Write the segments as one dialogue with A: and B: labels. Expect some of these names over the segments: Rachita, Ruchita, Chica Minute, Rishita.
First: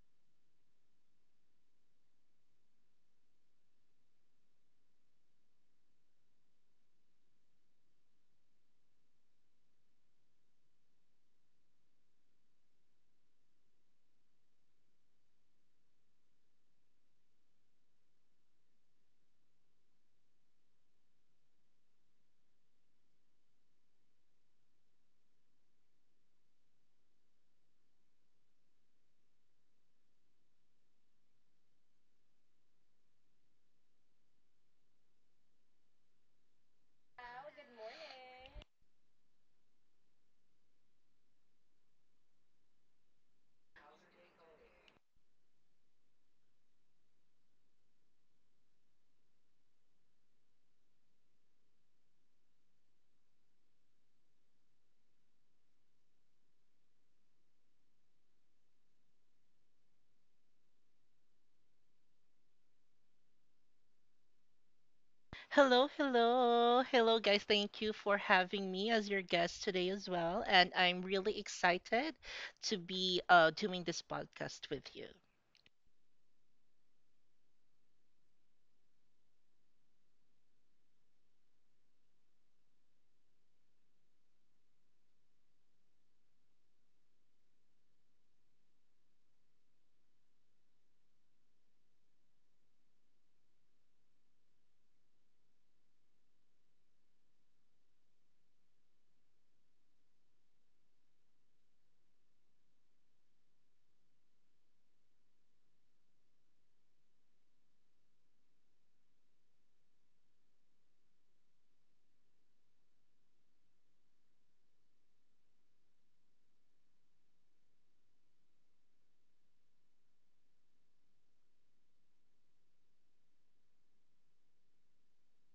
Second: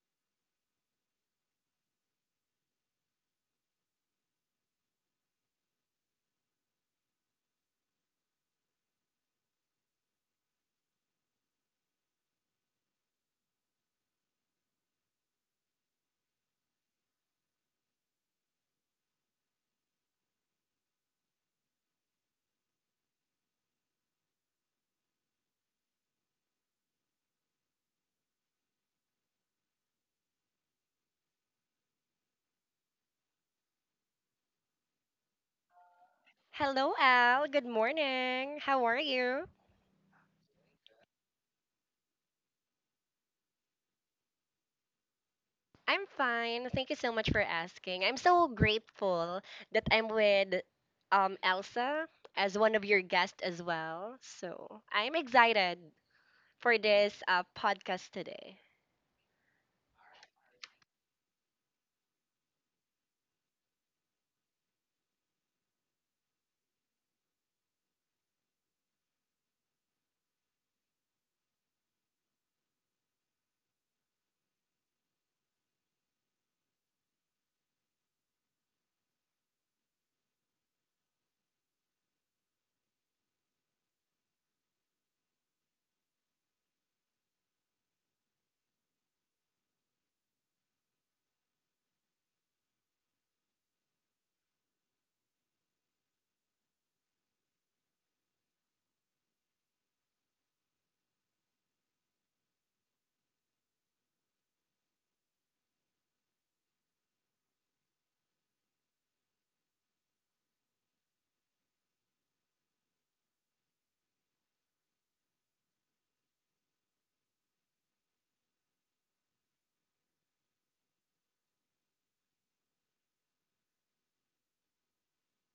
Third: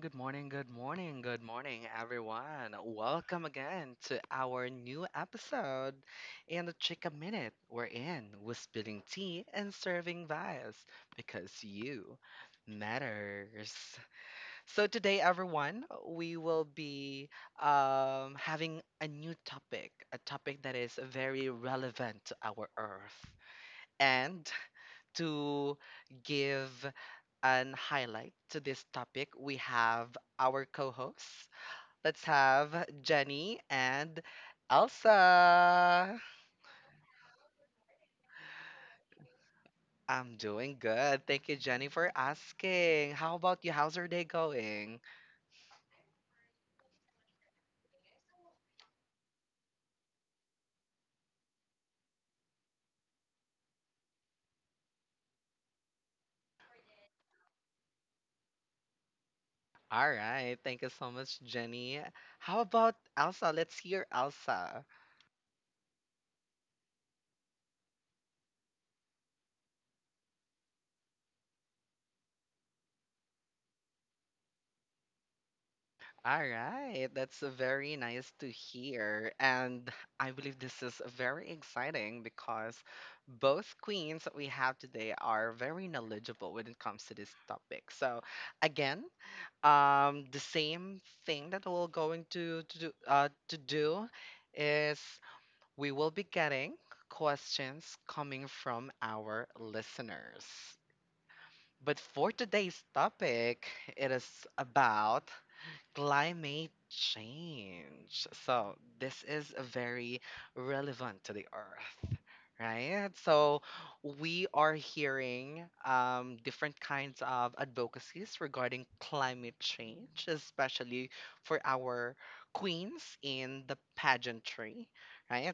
A: good morning, good morning, good morning, everyone. Welcome again to our new episode in the Chica Minute. We spilling tea and serving vibes because you matters. So today, everyone, we will be having a new topic, a topic that is very relevant to our Earth and to give and highlight to this topic, we have our co hosts. Let's have Jenny and Elsa.
B: Hello, Al. Good morning. How are you?
A: I'm doing good. Thank you, Jenny, for asking. How about you? How's your day going?
B: I'm fine. Thank you so much for asking. I'm so grateful that I'm with Elsa as one of your guests as well. So I'm excited for this podcast today.
A: All right. Thank you so much, Jenny. How about Elsa? Let's hear Elsa.
C: Hello, hello. Hello, guys. Thank you for having me as your guest today as well. And I'm really excited to be doing this podcast with you.
A: All right, that's very nice to hear. And I believe this is very exciting because both queens that we have today are very knowledgeable when it comes to this topic. So, again, the same thing that we're going to do is we will be getting questions coming from our listeners. But for today's topic, it is about climate change. So, this is very relevant to the earth. Right. So we are hearing different kinds of advocacies regarding climate change, especially for our queens in the pageantry. Right.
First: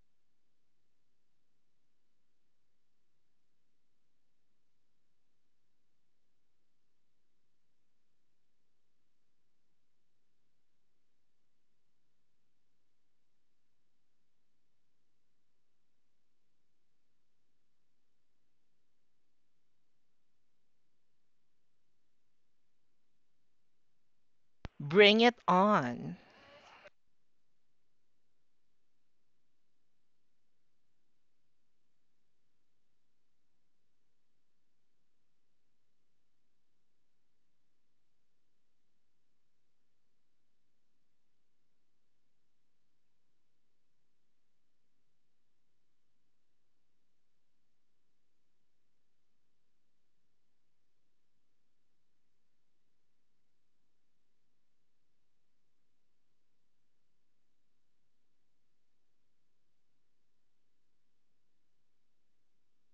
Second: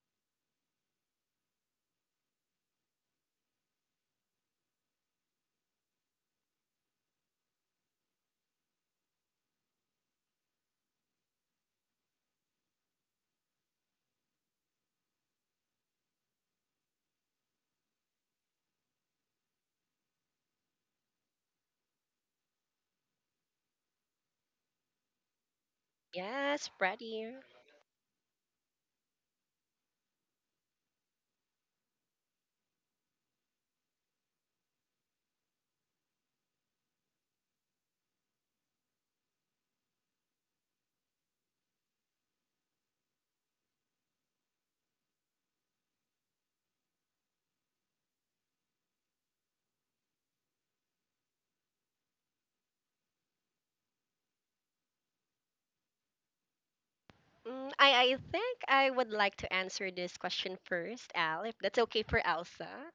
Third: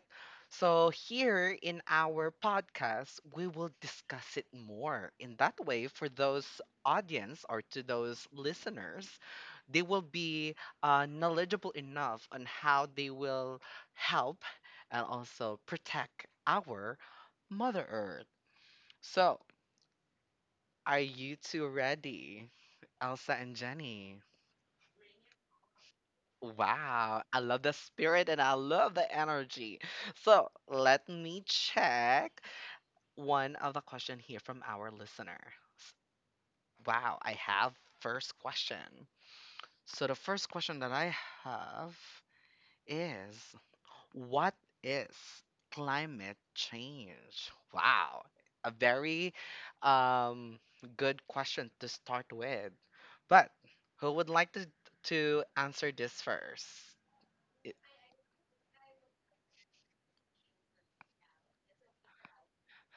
A: So here in our podcast, we will discuss it more. In that way, for those audience or to those listeners, they will be knowledgeable enough on how they will help and also protect our Mother Earth. So, are you two ready, Elsa and Jenny?
C: Bring it on.
B: Yes,
A: Wow, I
B: ready.
A: love the spirit and I love the energy. So, let me check one of the question here from our listener. S- Wow, I have first question. So, the first question that I have is, what is climate change? Wow, a very um, good question to start with. But who would like to answer this first?
B: Mm, I, I think I would like to answer this question first, Al, if that's okay for Elsa.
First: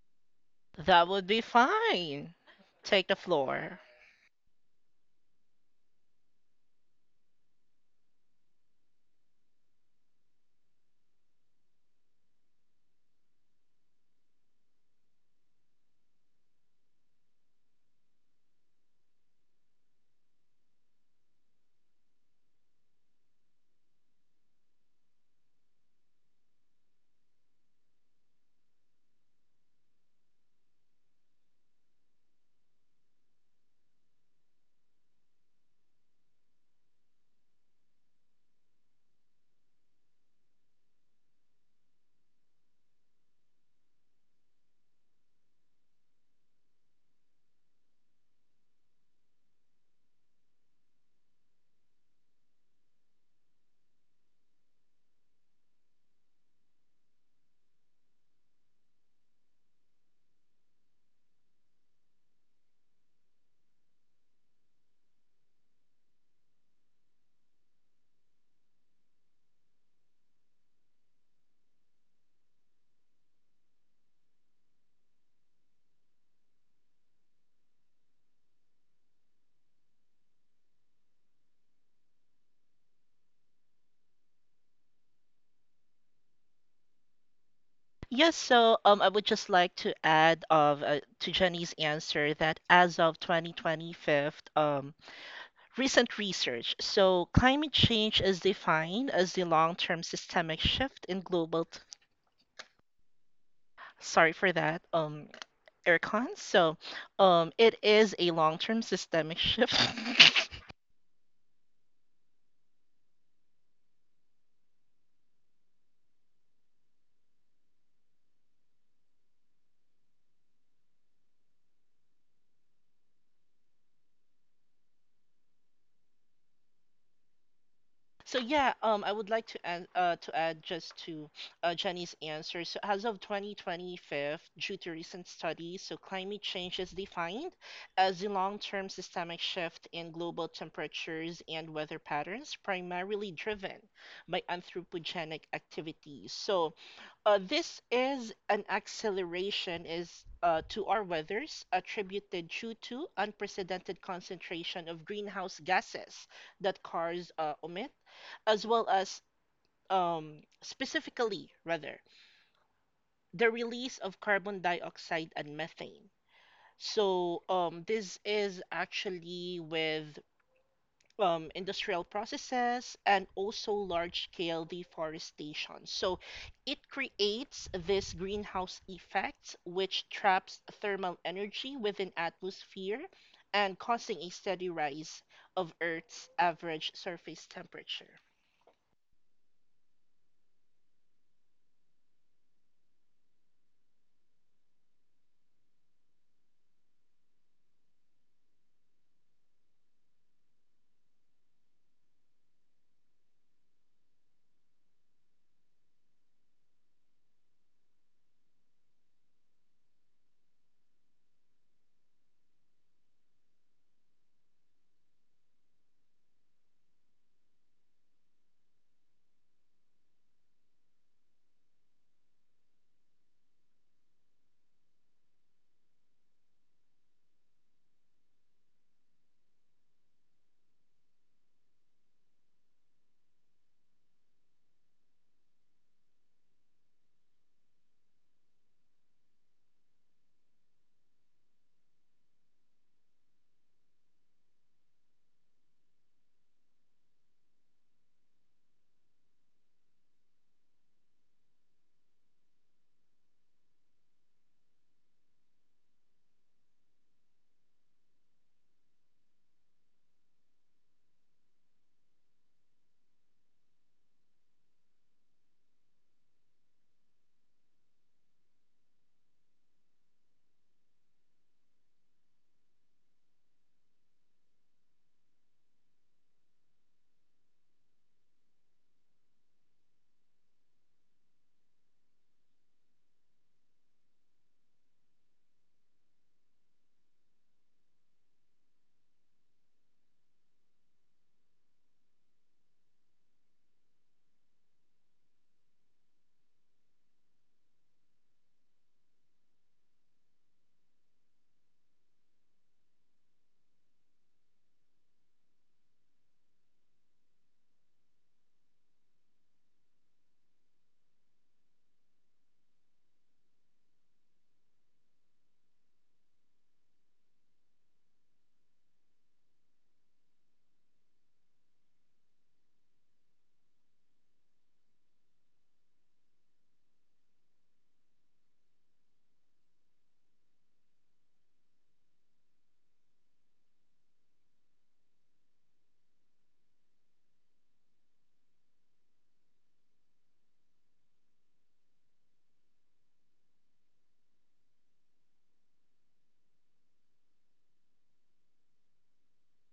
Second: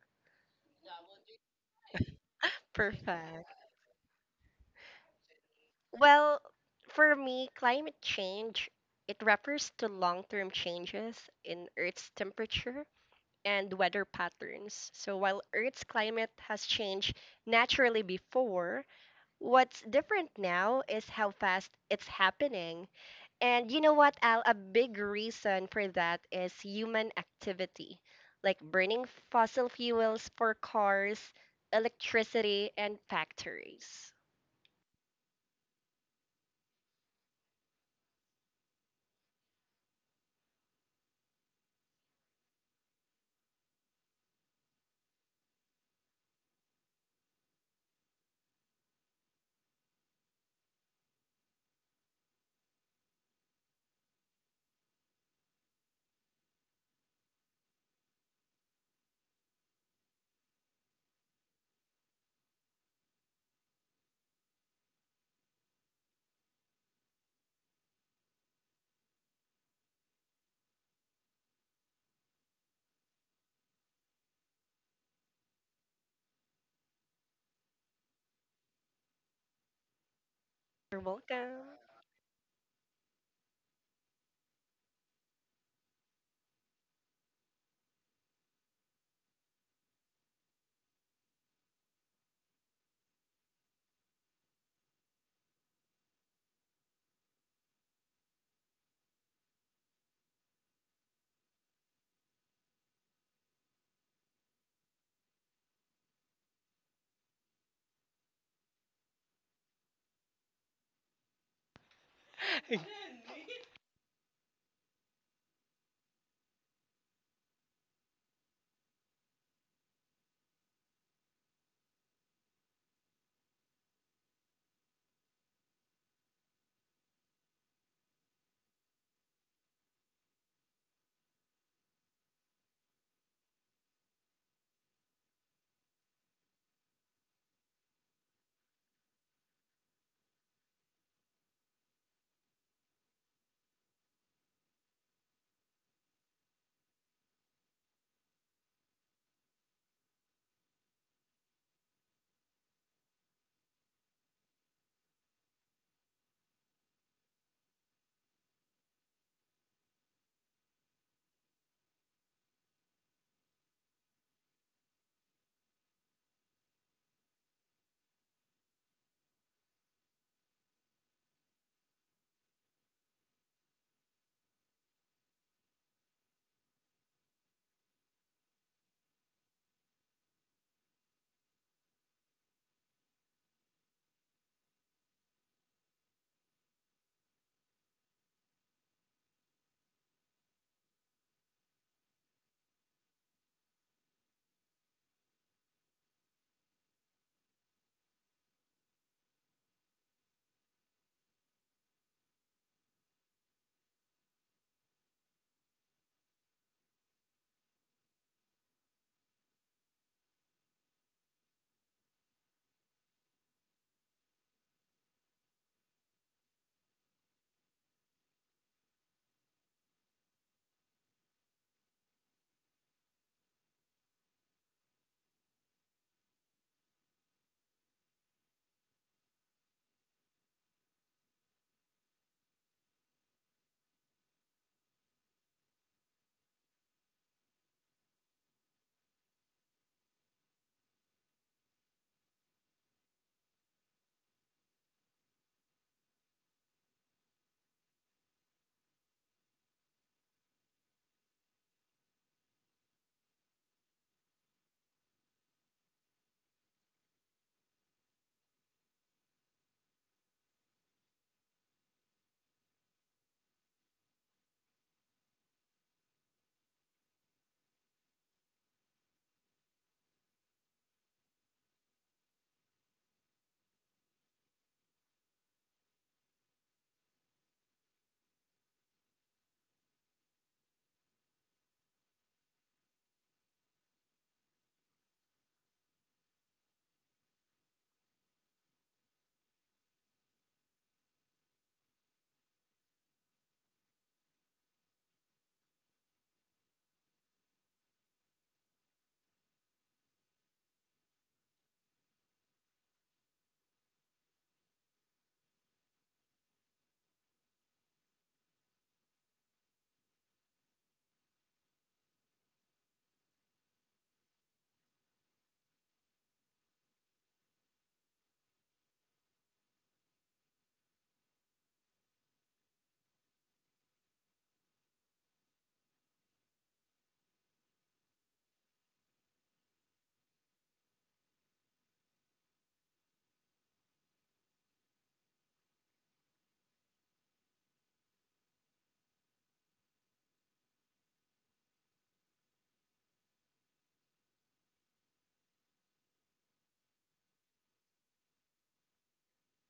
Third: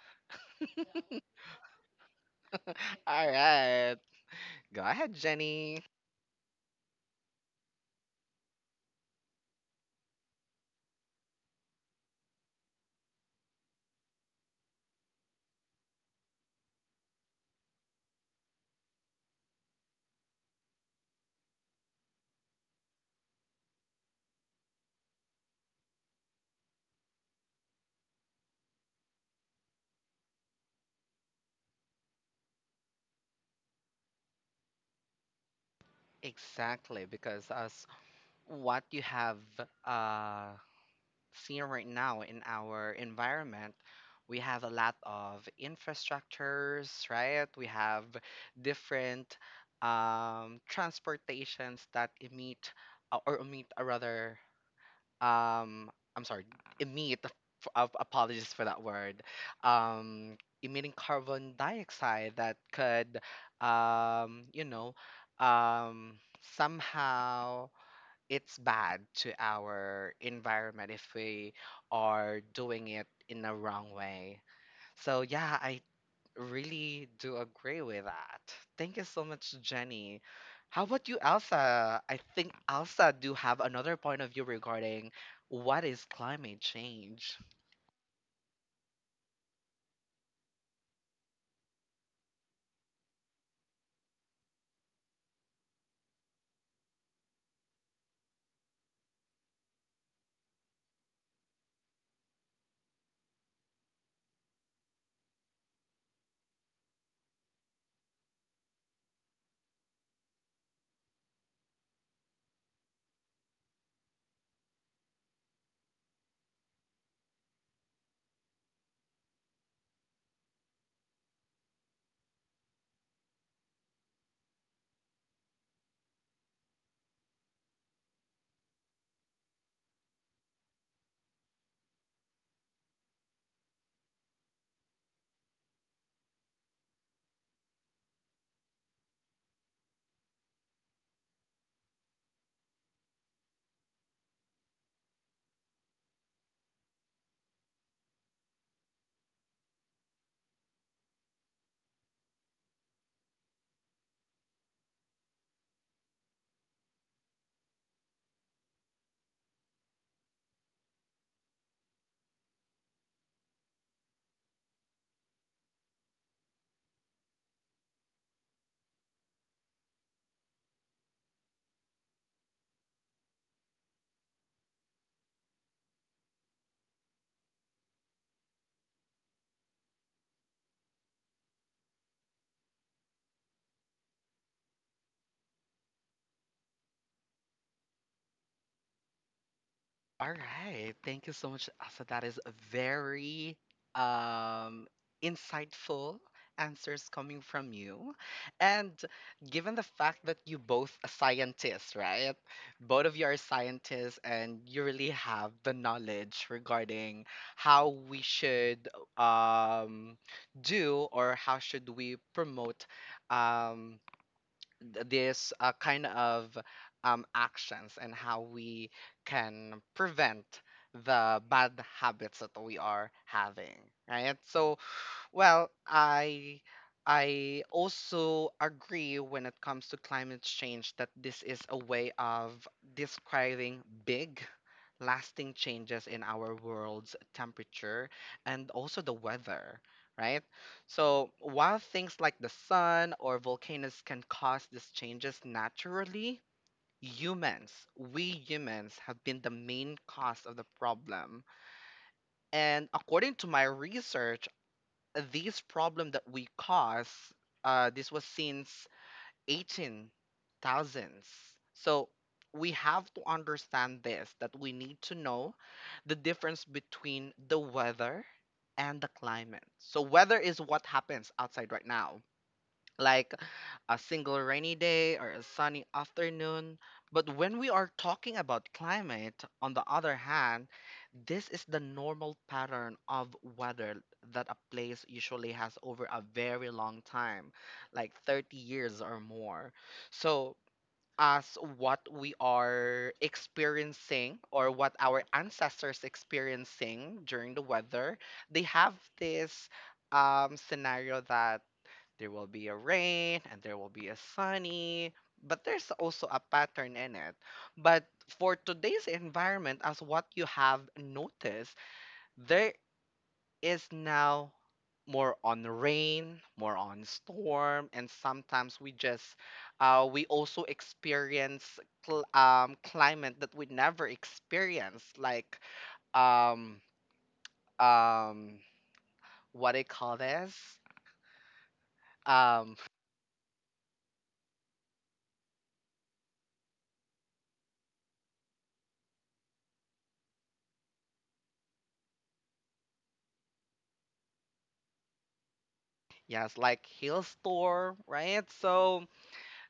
C: That would be fine. Take the
A: All
B: Perfect.
C: floor.
A: right, go ahead, Jenny.
B: Well, for me, climate change, it refers to long-term changes in Earth's temperature and weather patterns. So while Earth's climate has changed naturally before, what's different now is how fast it's happening. And you know what, Al? A big reason for that is human activity, like burning fossil fuels for cars, electricity, and factories.
A: Exactly, because as what you have uh, seeing right now in our environment, we have a lot of infrastructures, right? We have different transportations that emit or emit, or rather, um, I'm sorry, emit. Apologies for that word. Emitting carbon dioxide that could, um, you know, um, somehow it's bad to our environment if we are doing it in the wrong way. So yeah, I really do agree with that. Thank you so much, Jenny. How
B: You're
A: about you,
B: welcome.
A: Elsa? I think Elsa do have another point of view regarding what is climate change.
C: Yes, so I would just like to add of to Jenny's answer that as of 2025, recent research. So climate change is defined as the long-term systemic shift in global, t- sorry for that, aircon. So It is a long-term systemic shift. So I would like to add just to Jenny's answer. So as of 2025, due to recent studies, so climate change is defined as a long-term systemic shift in global temperatures and weather patterns, primarily driven by anthropogenic activities. This is an acceleration is to our weathers attributed due to unprecedented concentration of greenhouse gases that cars emit, as well as specifically rather the release of carbon dioxide and methane. So this is actually with industrial processes and also large-scale deforestation. So it creates this greenhouse effect, which traps thermal energy within atmosphere and causing a steady rise of Earth's average surface temperature.
A: All right. Thank you so much, Asa. That is a very um, insightful answers coming from you. And given the fact that you both are scientists, right? Both of you are scientists and you really have the knowledge regarding how we should um, do or how should we promote um, this kind of actions and how we can prevent the bad habits that we are having, right? So, well, I also agree when it comes to climate change that this is a way of describing big lasting changes in our world's temperature and also the weather, right? So, while things like the sun or volcanoes can cause these changes naturally, humans, we humans, have been the main cause of the problem. And according to my research, this problem that we cause, this was since 18 thousands. So we have to understand this that we need to know the difference between the weather and the climate. So weather is what happens outside right now, like a single rainy day or a sunny afternoon. But when we are talking about climate, on the other hand, this is the normal pattern of weather that a place usually has over a very long time, like 30 years or more. So, as what we are experiencing or what our ancestors experiencing during the weather, they have this scenario that there will be a rain and there will be a sunny, but there's also a pattern in it. But for today's environment, as what you have noticed, there is now more on rain, more on storm, and sometimes we just we also experience climate that we never experienced, like um um what do you call this? Um yes, like hailstorm, right? So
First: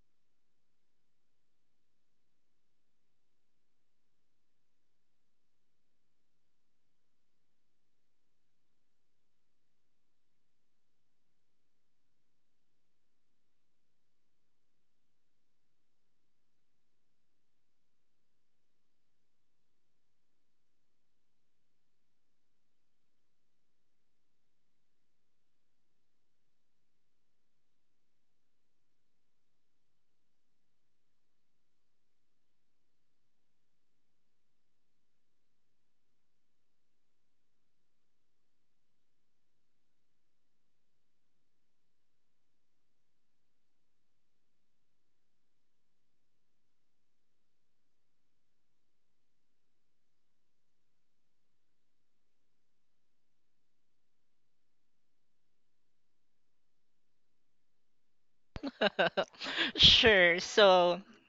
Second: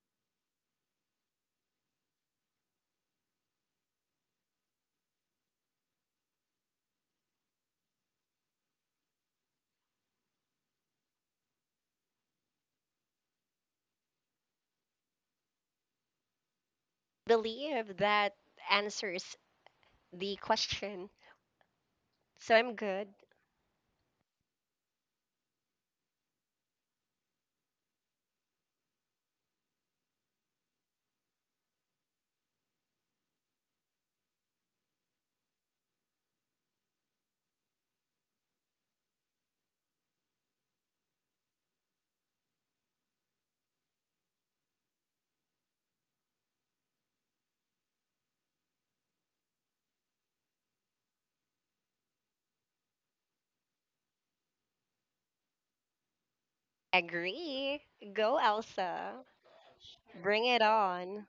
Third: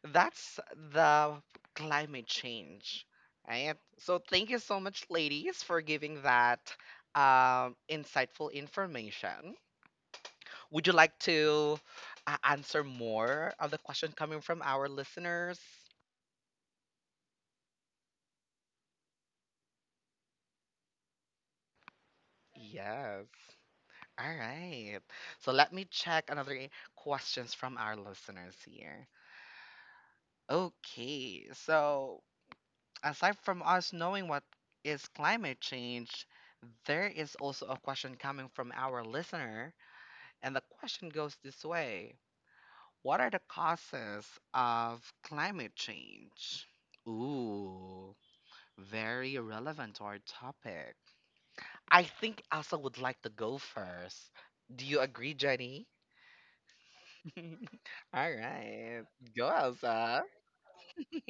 A: that's the climate change, right? So thank you so much, ladies, for giving that insightful information. Would you like to answer more of the question coming from our listeners?
B: Believe that answers the question. So I'm good.
A: Yes. All right. So let me check another questions from our listeners here. Okay, so aside from us knowing what is climate change, there is also a question coming from our listener, and the question goes this way, what are the causes of climate change? Ooh, very relevant to our topic. I think Asa would like to go first. Do you agree, Jenny?
B: Agree.
A: All
B: Go,
A: right,
B: Elsa.
A: go, Elsa.
C: Sure.
B: Bring it
C: So
B: on.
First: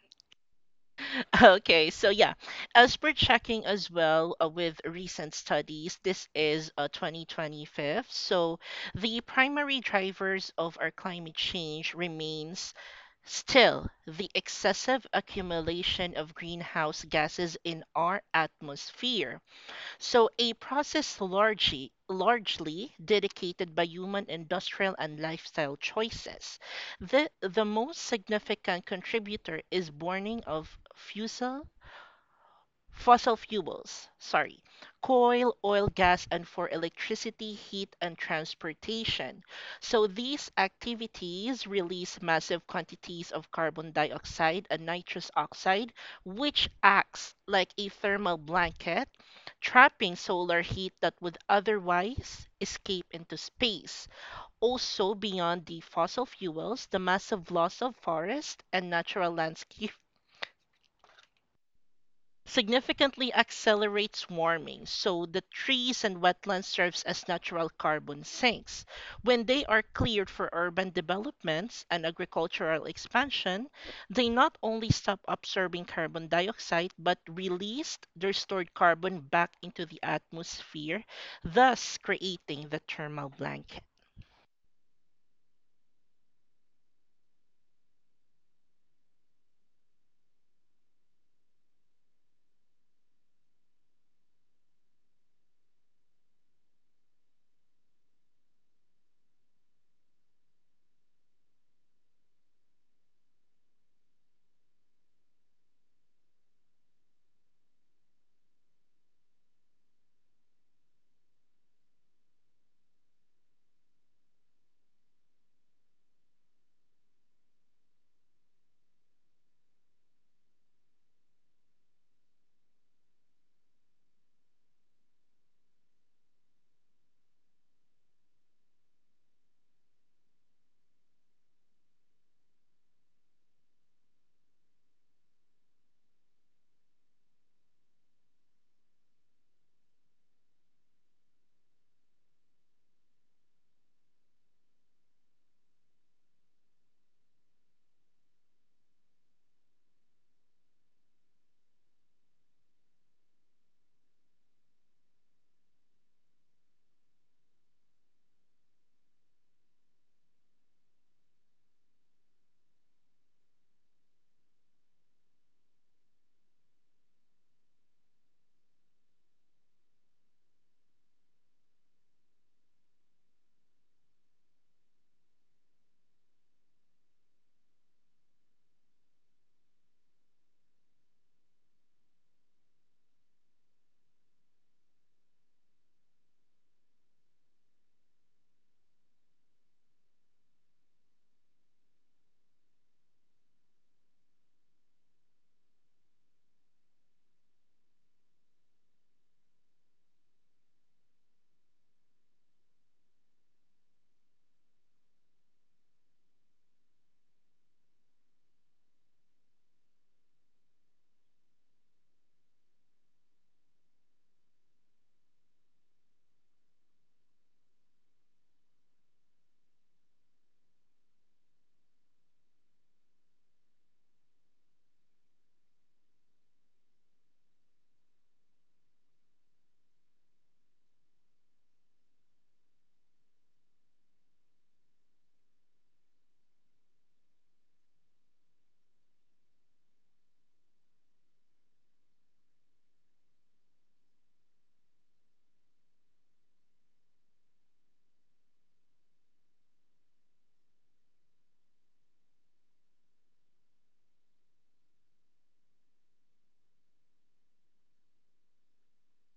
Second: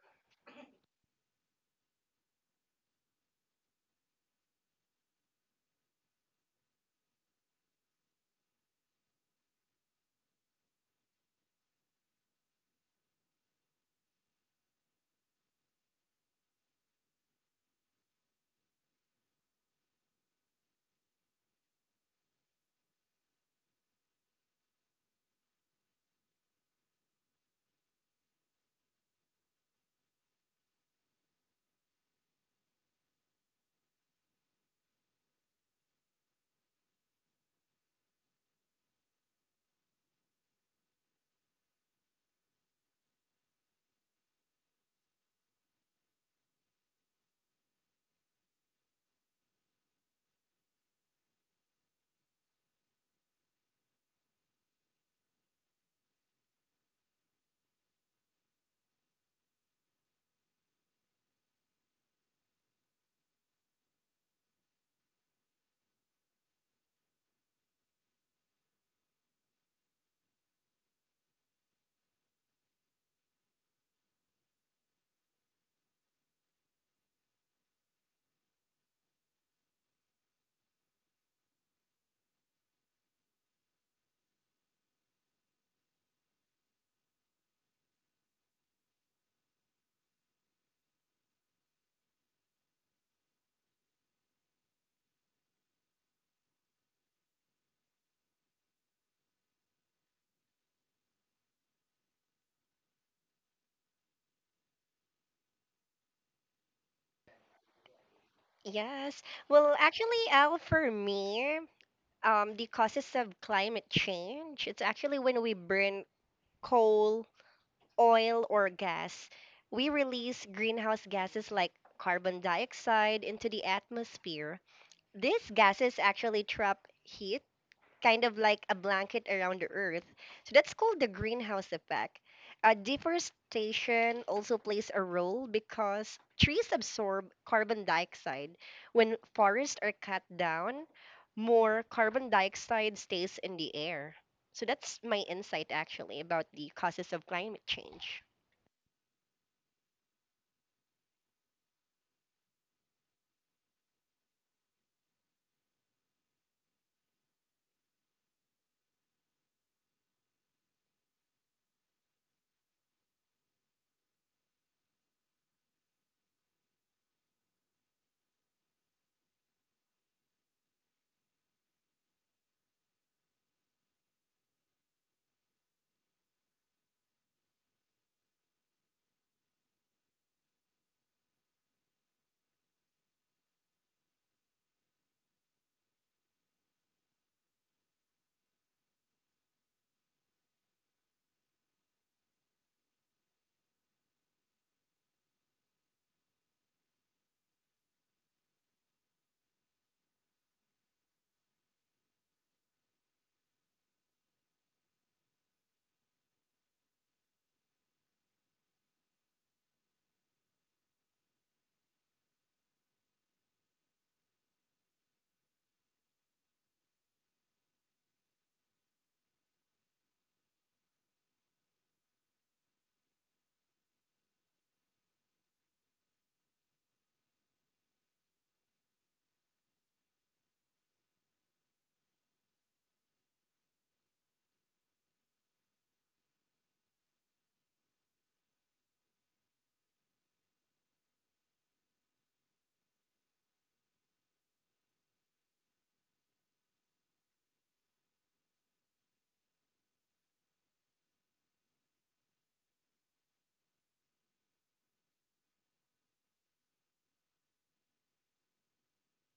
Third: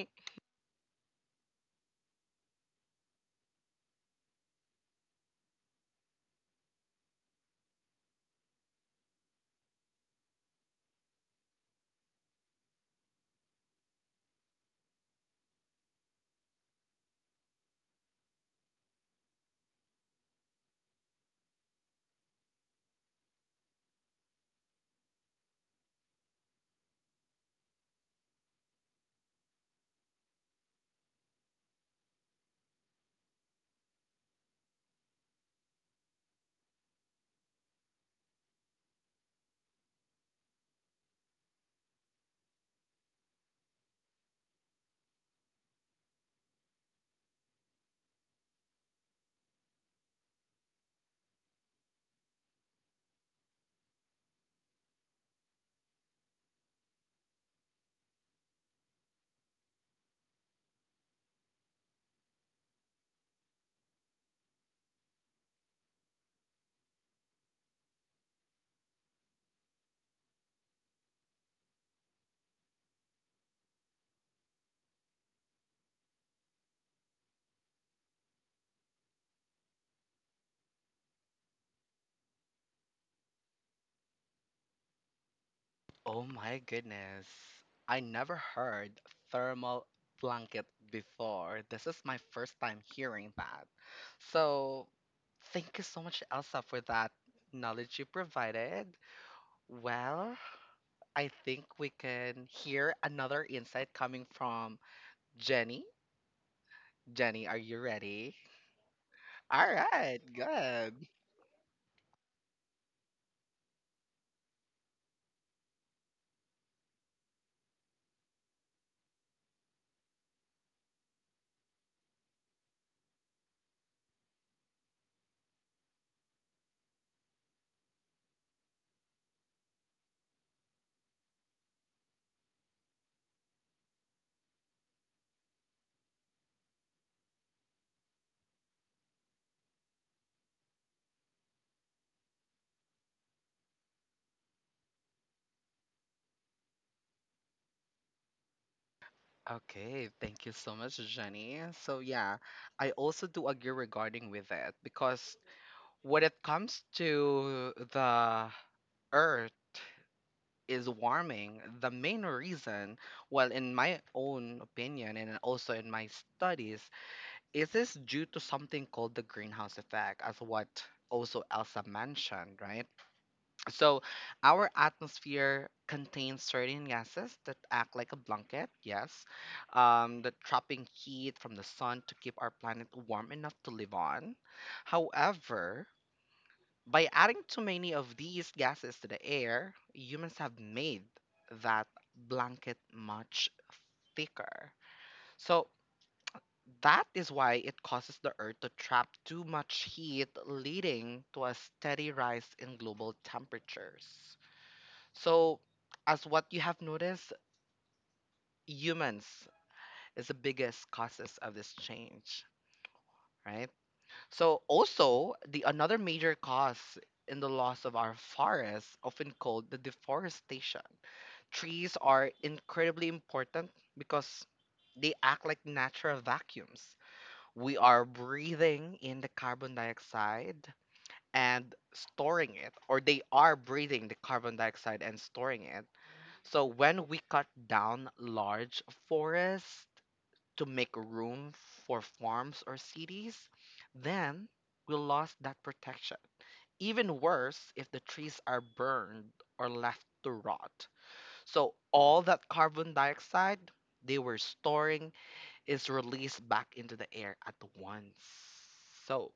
C: Okay, so yeah, as per checking as well with recent studies, this is 2025. So the primary drivers of our climate change remains still the excessive accumulation of greenhouse gases in our atmosphere. So a process largely dedicated by human industrial and lifestyle choices. The most significant contributor is burning of fossil fossil fuels, sorry, coal, oil, gas, and for electricity, heat, and transportation. So these activities release massive quantities of carbon dioxide and nitrous oxide, which acts like a thermal blanket, trapping solar heat that would otherwise escape into space. Also, beyond the fossil fuels, the massive loss of forest and natural landscape significantly accelerates warming. So the trees and wetlands serves as natural carbon sinks. When they are cleared for urban developments and agricultural expansion, they not only stop absorbing carbon dioxide but released their stored carbon back into the atmosphere, thus creating the thermal blanket.
A: Oh my goodness. I never heard thermal blanket before. This is my first time hearing that. So, thank you so much, Elsa, for that knowledge you provided. Well, I think we can hear another insight coming from Jenny. Jenny, are you ready?
B: Yes.
A: All
B: Well,
A: right,
B: actually, Al, for
A: good.
B: me, the causes of climate change, it's actually when we burn coal, oil, or gas. We release greenhouse gases like carbon dioxide into the atmosphere. These gases actually trap heat, kind of like a blanket around the Earth. So that's called the greenhouse effect. Deforestation also plays a role because trees absorb carbon dioxide. When forests are cut down, more carbon dioxide stays in the air. So that's my insight actually about the causes of climate change.
A: Okay, thank you so much, Jenny. So yeah, I also do agree regarding with it, because when it comes to the earth is warming, the main reason, well, in my own opinion and also in my studies, is this due to something called the greenhouse effect, as what also Elsa mentioned, right? So our atmosphere contains certain gases that act like a blanket, yes, that trapping heat from the sun to keep our planet warm enough to live on. However, by adding too many of these gases to the air, humans have made that blanket much thicker. So that is why it causes the Earth to trap too much heat, leading to a steady rise in global temperatures. So, as what you have noticed, humans is the biggest causes of this change, right? So also the another major cause in the loss of our forests, often called the deforestation. Trees are incredibly important because they act like natural vacuums. We are breathing in the carbon dioxide and storing it, or they are breathing the carbon dioxide and storing it. So when we cut down large forests to make room for farms or cities, then we lost that protection. Even worse if the trees are burned or left to rot. So all that carbon dioxide they were storing is released back into the air at once. So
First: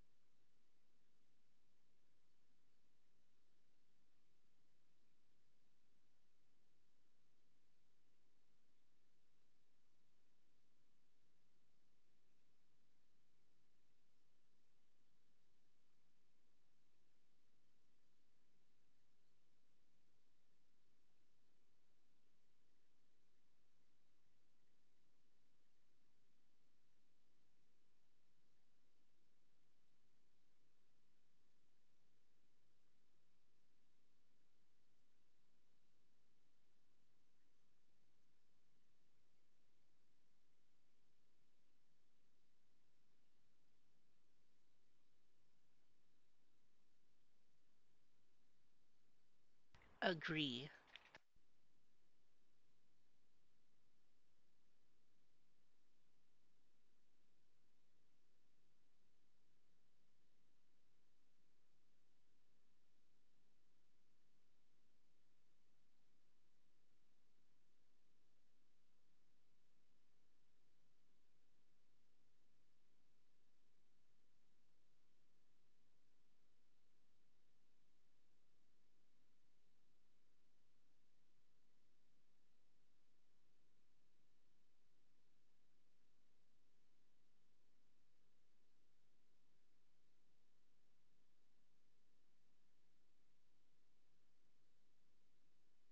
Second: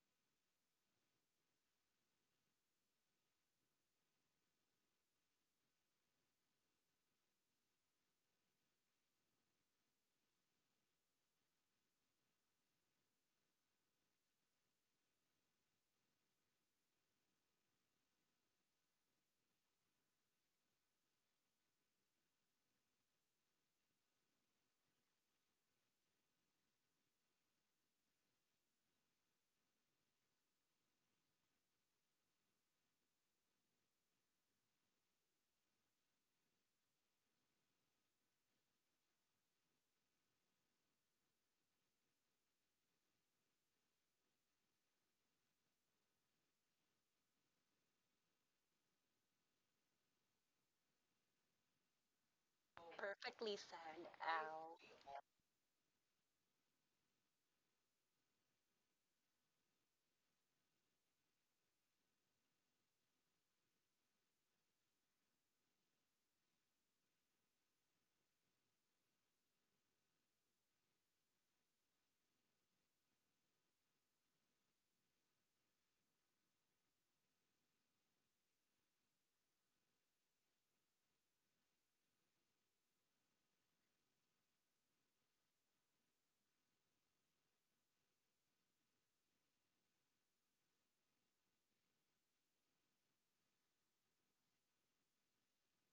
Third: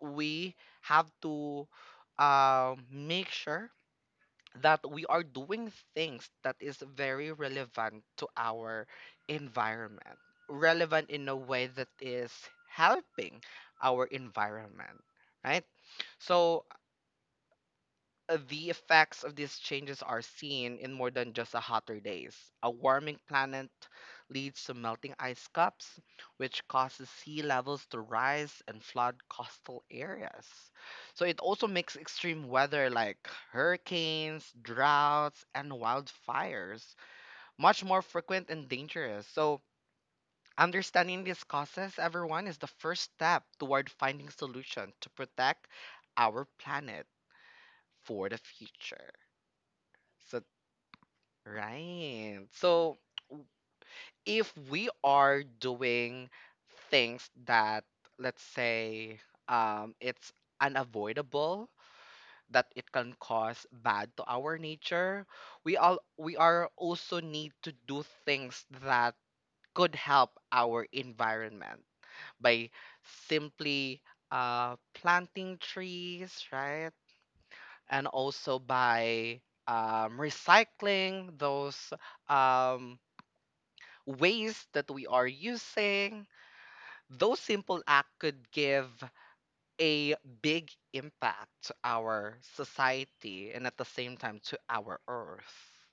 A: we have to make sure that we are doing things that is very relevant to our environment, relevant in a way that is helping our environment, right? So the effects of these changes are seen in more than just a hotter days. A warming planet leads to melting ice caps, which causes sea levels to rise and flood coastal areas. So it also makes extreme weather like hurricanes, droughts, and wildfires much more frequent and dangerous. So understanding these causes, everyone, is the first step toward finding solutions to protect our planet for the future. So,
C: Agree.
A: right. So if we are doing things that, let's say, it's unavoidable, that it can cause bad to our nature, we are also need to do things that could help our environment by simply planting trees, right? And also by recycling those um, ways that we are using, those simple acts could give a big impact to our society and at the same time to our earth.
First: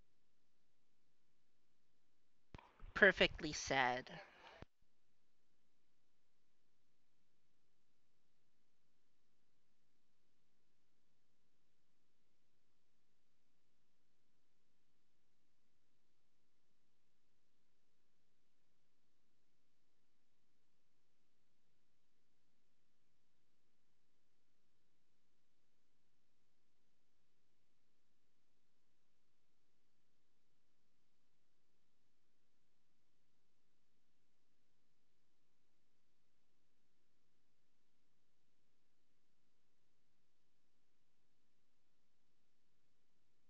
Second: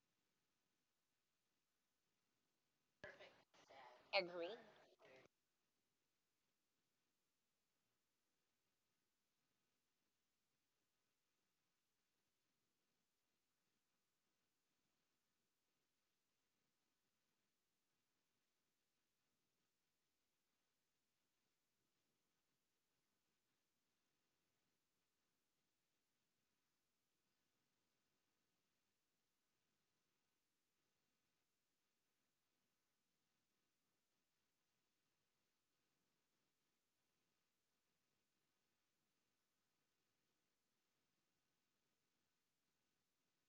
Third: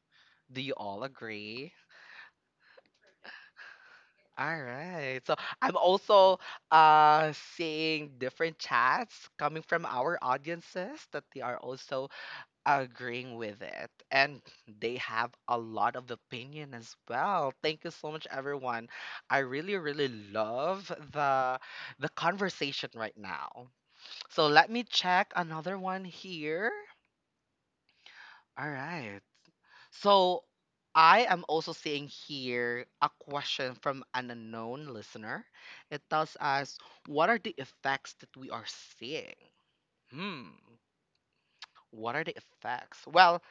A: Do you all agree?
C: Perfectly said.
A: All right. So I'm also seeing different chats coming from our audiences that they are also agreeing with it, and they have a lot of opinion as well. Thank you so much, everyone. I really really love the conversation right now. So let me check another one here. All right. So I am also seeing here a question from an unknown listener. It tells us, what are the effects that we are seeing? hmm what are the effects? Well,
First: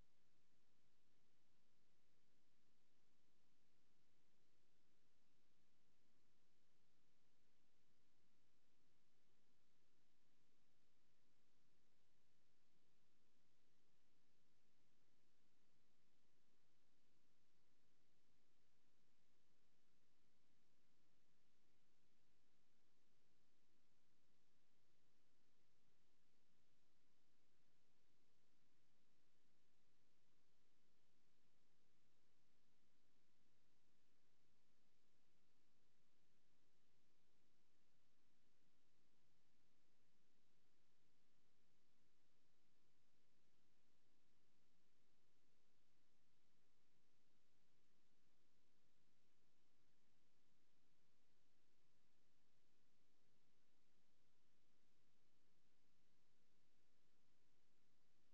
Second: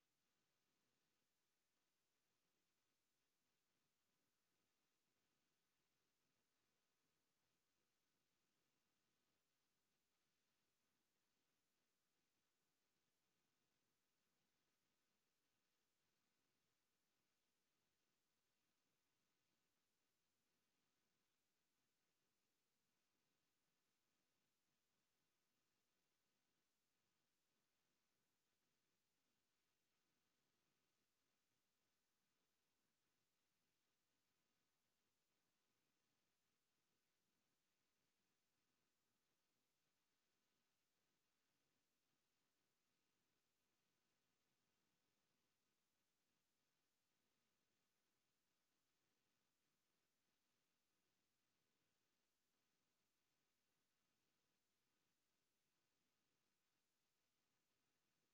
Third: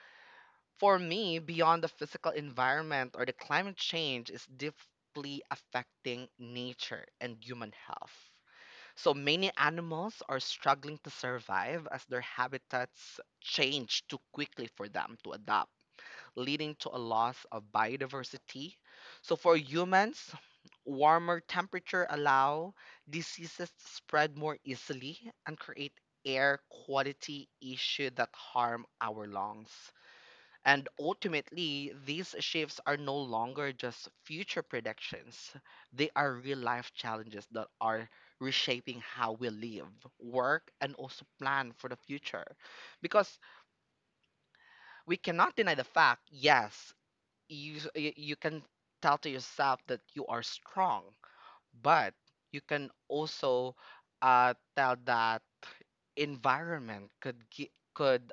A: for me, beyond the physical environment or the climate change is deeply affecting nature and human health. So many animals are struggling to survive as their habitats change too quickly for them to adapt, leading to a loss of biodiversity. So for humans, warmer temperature allow diseases to spread more easily and create air quality issue that harm our lungs. And ultimately, these shifts are no longer just future predictions. They are real life challenges that are reshaping how we live, work, and also plan for the future. Because we cannot deny the fact, yes, you, you can tell to yourself that you are strong, but you can also tell that environment could, could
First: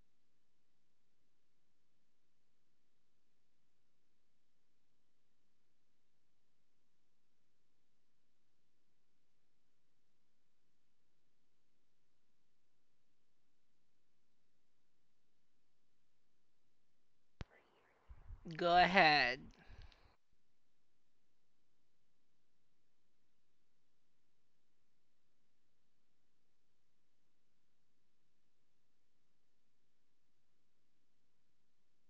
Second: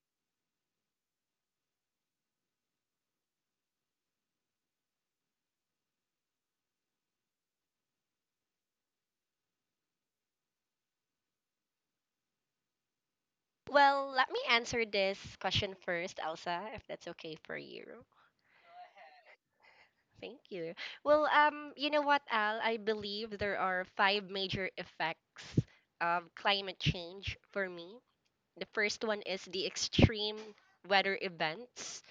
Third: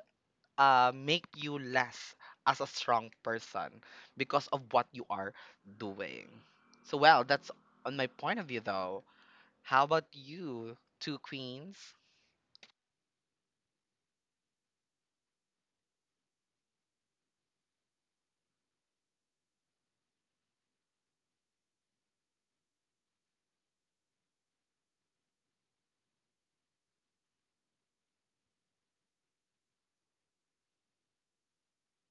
A: make you less as a strong person because of what you are doing. So, well, that's on my point of view, though. How about you, two queens?
B: Well, let me answer this question first, Elsa, if that's okay for you.
C: Go ahead.
B: Thank you. Well, you know what, Al? I believe there are five major effects of climate change for me. The first one is the extreme weather events,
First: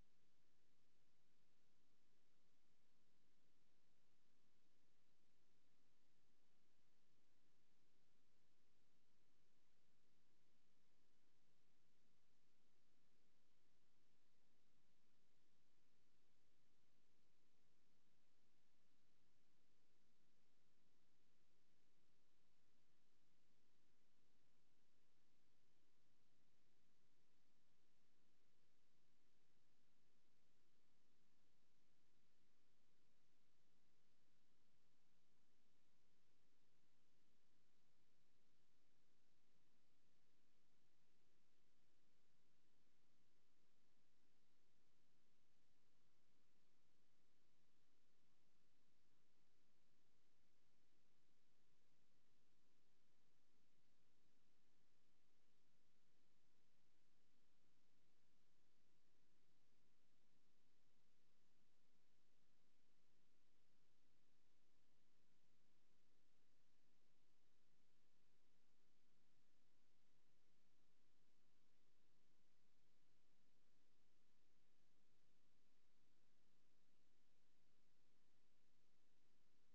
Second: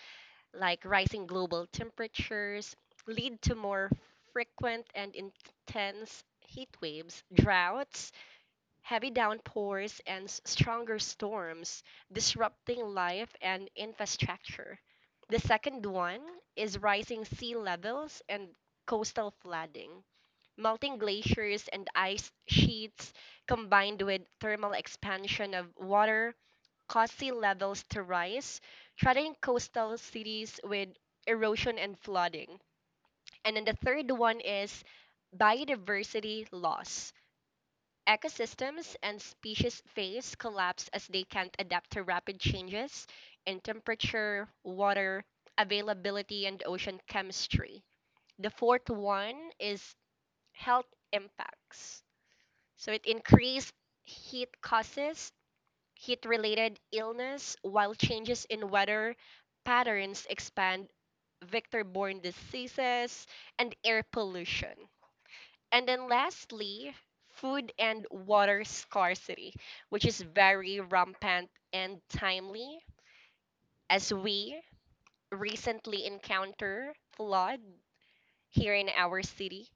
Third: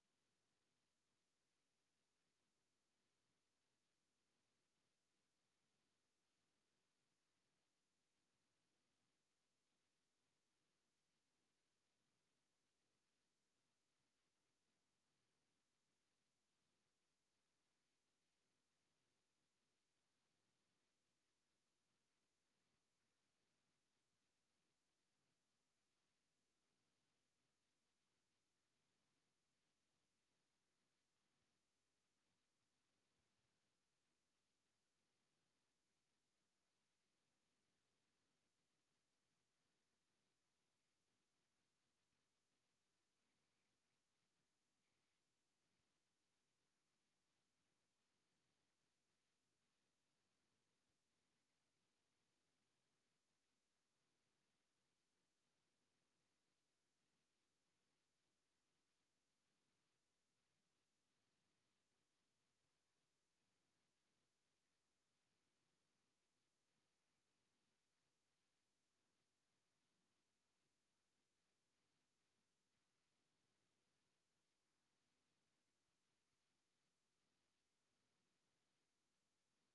B: like rising global temperatures, lead to more frequent and intense heat waves, droughts, heavy downpours, and stronger storms disrupting life and infrastructure. The second one is rising sea levels and coastal flooding. Melting glaciers and ice sheets combined with thermal expansion of water cause sea levels to rise, threatening coastal cities with erosion and flooding. And then the third one is biodiversity loss. Ecosystems and species phase collapse as they can't adapt to rapid changes in temperature, water availability, and ocean chemistry. The fourth one is health impacts. So it increased heat causes heat related illness, while changes in weather patterns expand vector borne diseases and air pollution. And then lastly, food and water scarcity, which is very rampant and timely as we recently encounter flood here in our city.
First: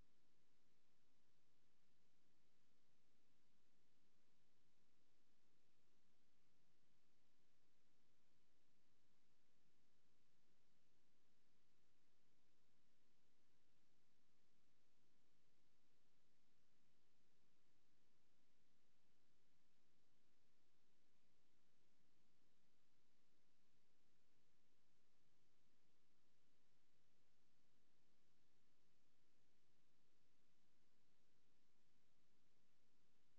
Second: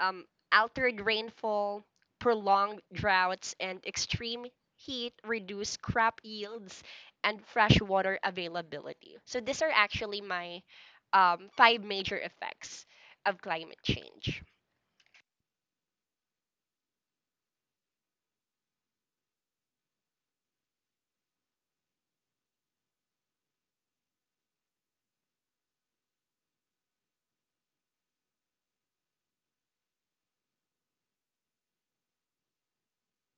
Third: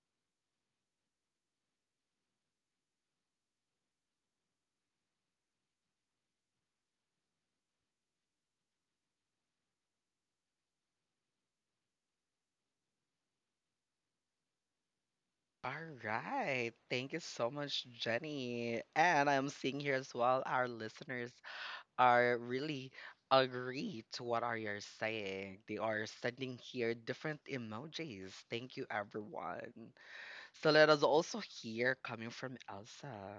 B: Um, Altered rainfall, prolonged droughts, and extreme heat reduce crop yields and freshwater availability. So these are actually my five major effects of climate change.
A: All right. Thank you so much, Jenny. And I'm seeing here as well, our listeners are really agree to what are you saying. They are sending here different emojis. Thank you, everyone. So let us also hear coming from Elsa.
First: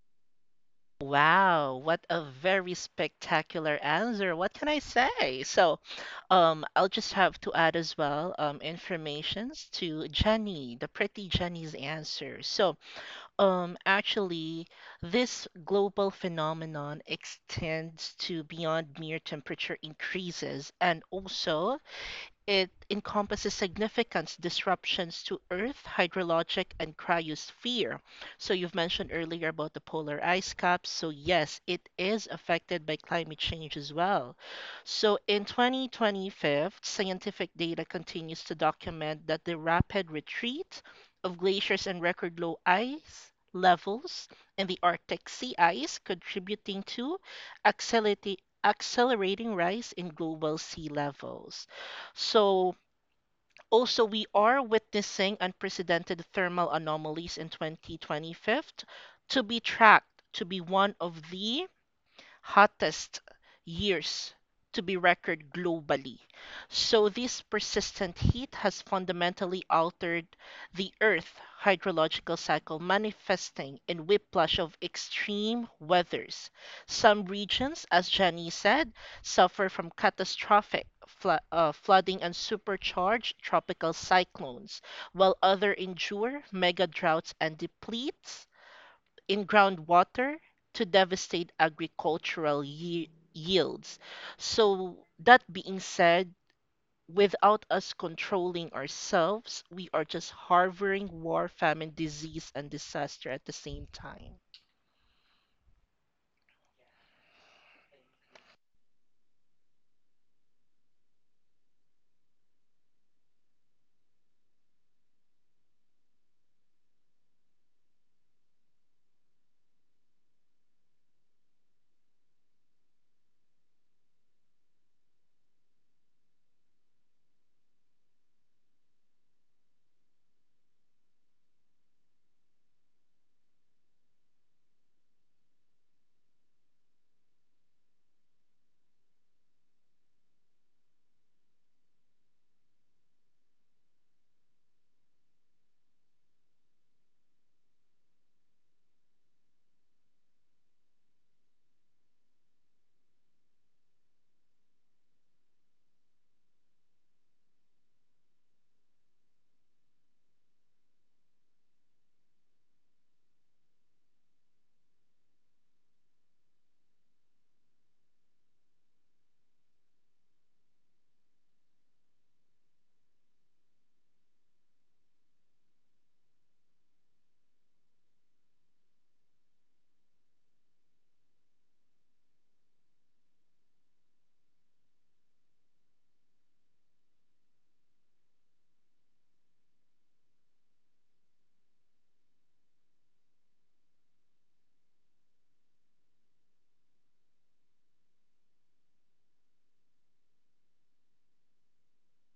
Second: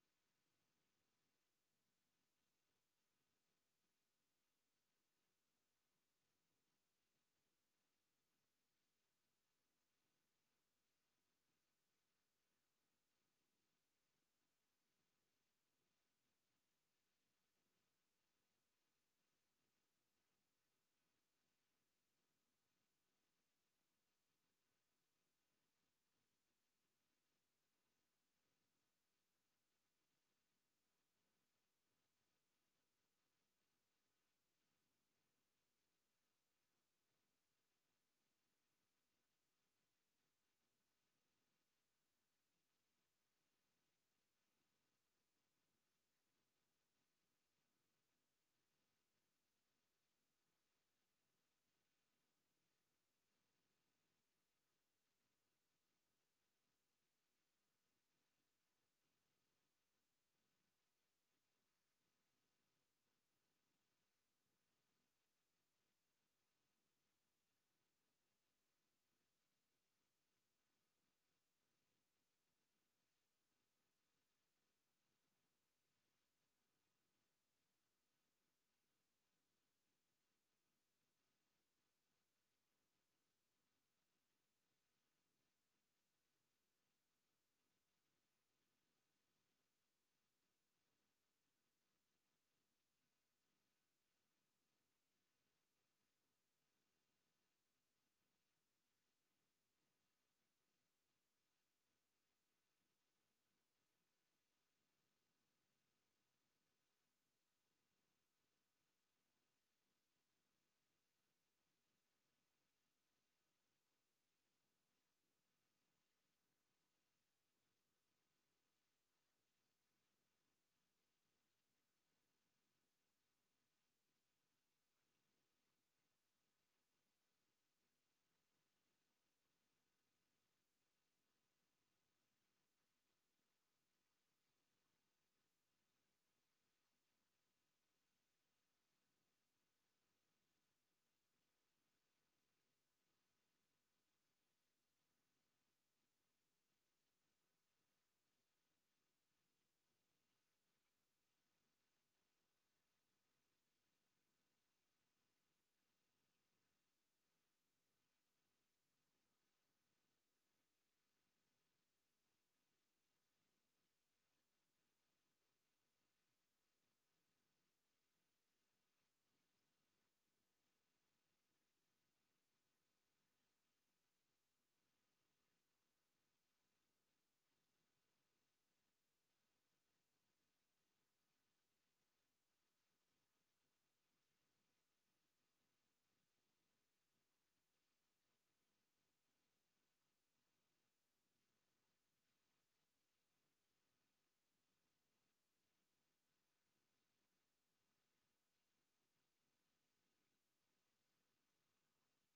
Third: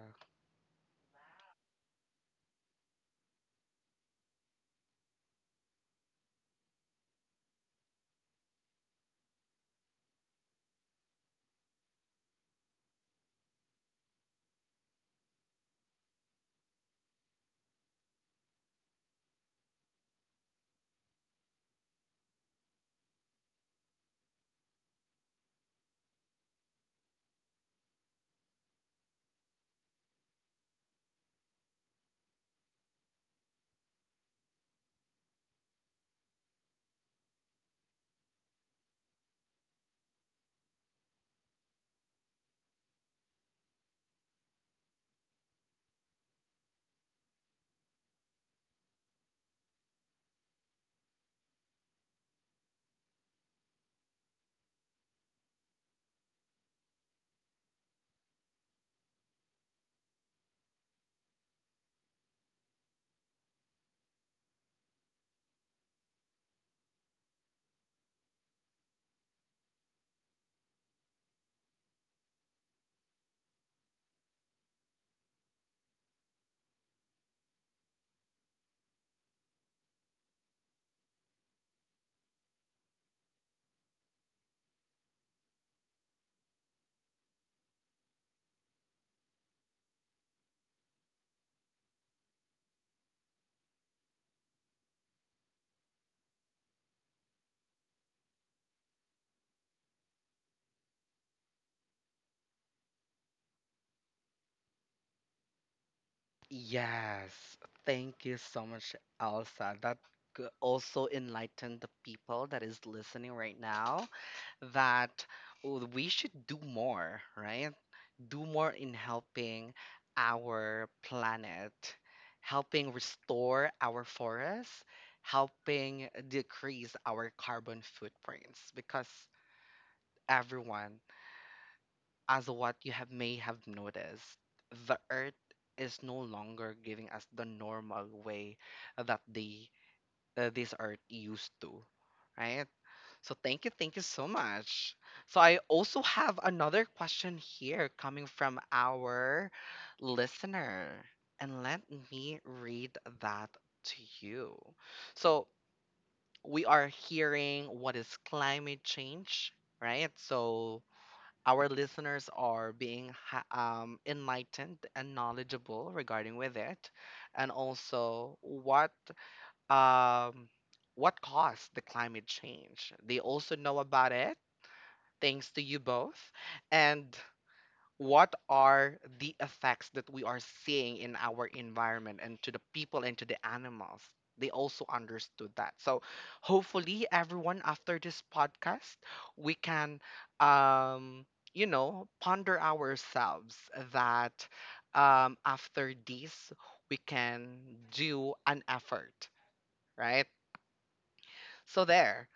C: Wow, what a very spectacular answer. What can I say? So, I'll just have to add as well, informations to Jenny, the pretty Jenny's answer. So, actually, this global phenomenon extends to beyond mere temperature increases and also it encompasses significant disruptions to Earth, hydrologic, and cryosphere. So, you've mentioned earlier about the polar ice caps. So, yes, it is affected by climate change as well. So, in 2025, scientific data continues to document that the rapid retreat of glaciers and record low ice levels in the Arctic sea ice contributing to accelerating accelerating rise in global sea levels. So also we are witnessing unprecedented thermal anomalies in 2025 to be tracked to be one of the hottest years to be recorded globally. So this persistent heat has fundamentally altered the Earth's hydrological cycle manifesting in whiplash of extreme weathers. Some regions, as Jenny said, suffer from catastrophic flooding and supercharged tropical cyclones, while others endure mega droughts and depletes in groundwater to devastate agricultural yields. So, that being said, without us controlling ourselves, we are just harboring war, famine, disease, and disaster at the same time.
A: Yes, thank you so much, Elsa. That could also enlightened the people that is listening right now that we should do more, right? Do more in helping our planet, helping restore our forests, helping decrease our carbon footprints because everyone, as what you have may have noticed, the earth is no longer giving us the normal way that they, this earth used to, right? So thank you so much. So I also have another question here coming from our listener, and let me read that to you. So we are hearing what is climate change, right? So our listeners are being enlightened and knowledgeable regarding with it, and also um, what caused the climate change. They also know about it thanks to you both, and what are the effects that we are seeing in our environment and to the people and to the animals they also understood that. So hopefully everyone after this podcast we can, um you know, ponder ourselves that, after this, we can do an effort, right? So there,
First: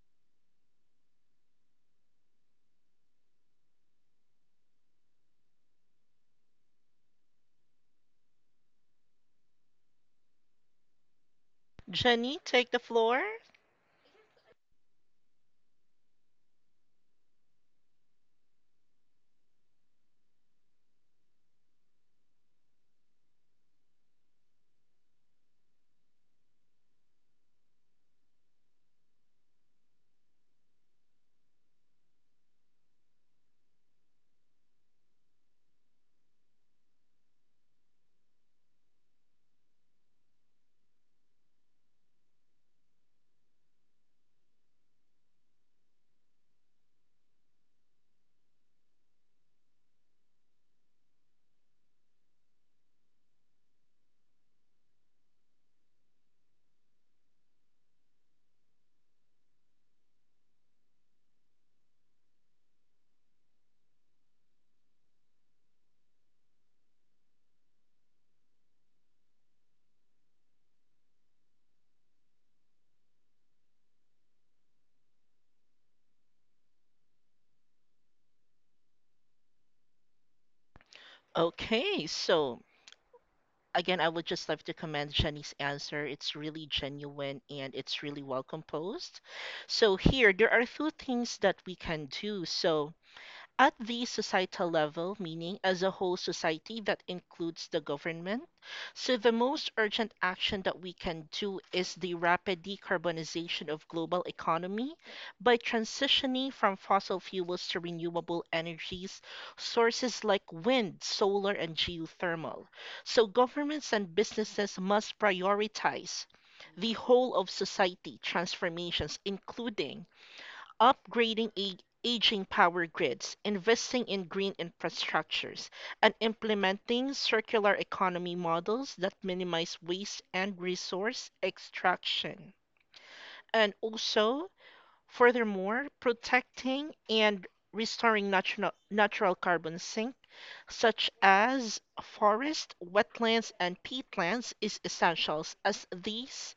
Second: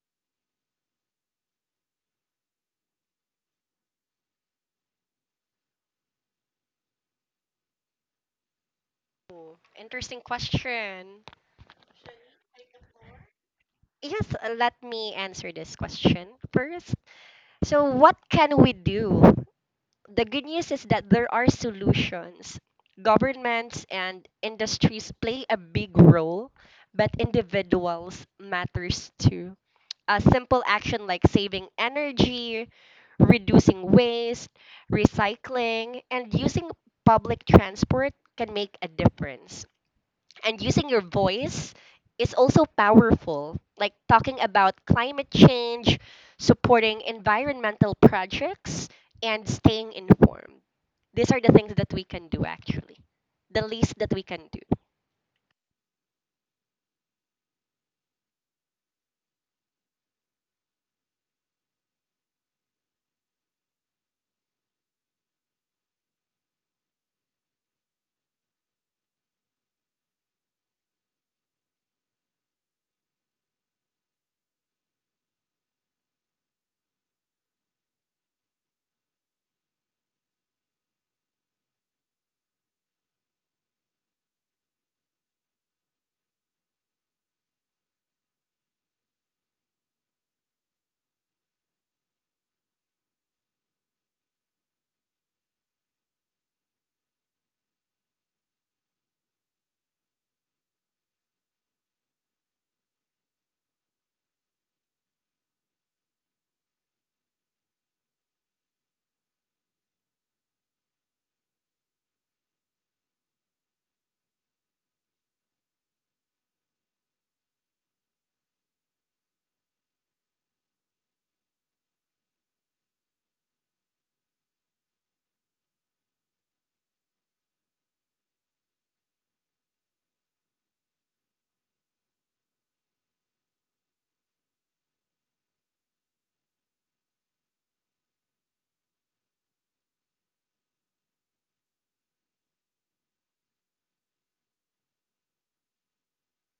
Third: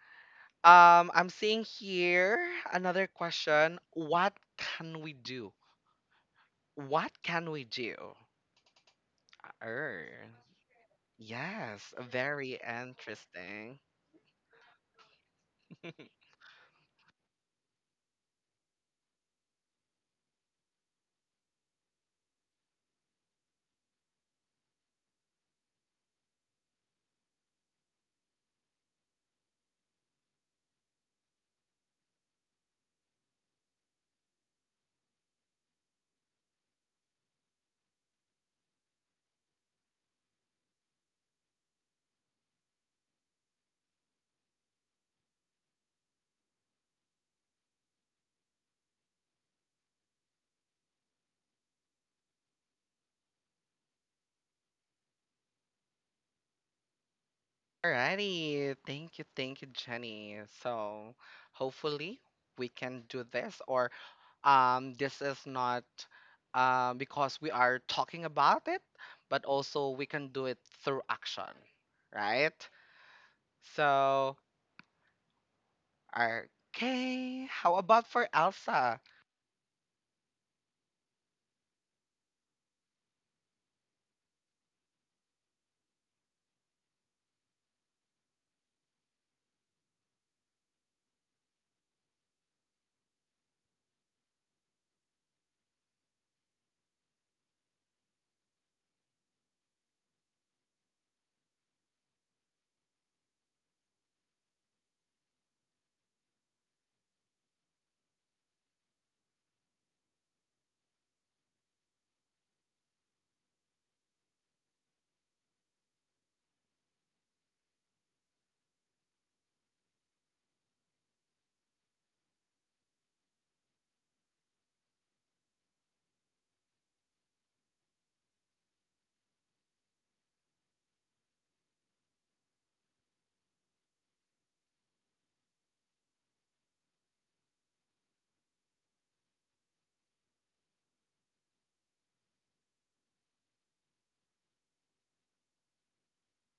A: I'm seeing here another question. What can we do? What can we do?
B: Ooh, interesting
A: Er,
B: question.
A: yes,
C: Jenny,
A: very
C: take the floor.
A: interesting.
B: Yes, let me answer this question first. So, what can we do? The good news is that there are solutions. Governments and industries play a big role, but individuals matters too. A simple action like saving energy, reducing waste, recycling, and using public transport can make a difference, and using your voice is also powerful, like talking about climate change, supporting environmental projects, and staying informed. These are the things that we can do actually, the least that we can do.
A: Alrighty, thank you, Jenny. So hopefully we can do this, or this is not, because we are talking about it, but also we can do it through action, right? So, okay, how about for Elsa?
C: Okay, so again, I would just like to commend Jenny's answer. It's really genuine and it's really well composed. So, here, there are two things that we can do. So, at the societal level, meaning as a whole society that includes the government, so the most urgent action that we can do is the rapid decarbonization of global economy by transitioning from fossil fuels to renewable energies sources like wind, solar and geothermal. So governments and businesses must prioritize the whole of society transformations, including upgrading aging power grids, investing in green infrastructures, and implementing circular economy models that minimize waste and resource extraction. And also, furthermore, protecting and restoring natural carbon sinks such as forest, wetlands, and peatlands, is essential as these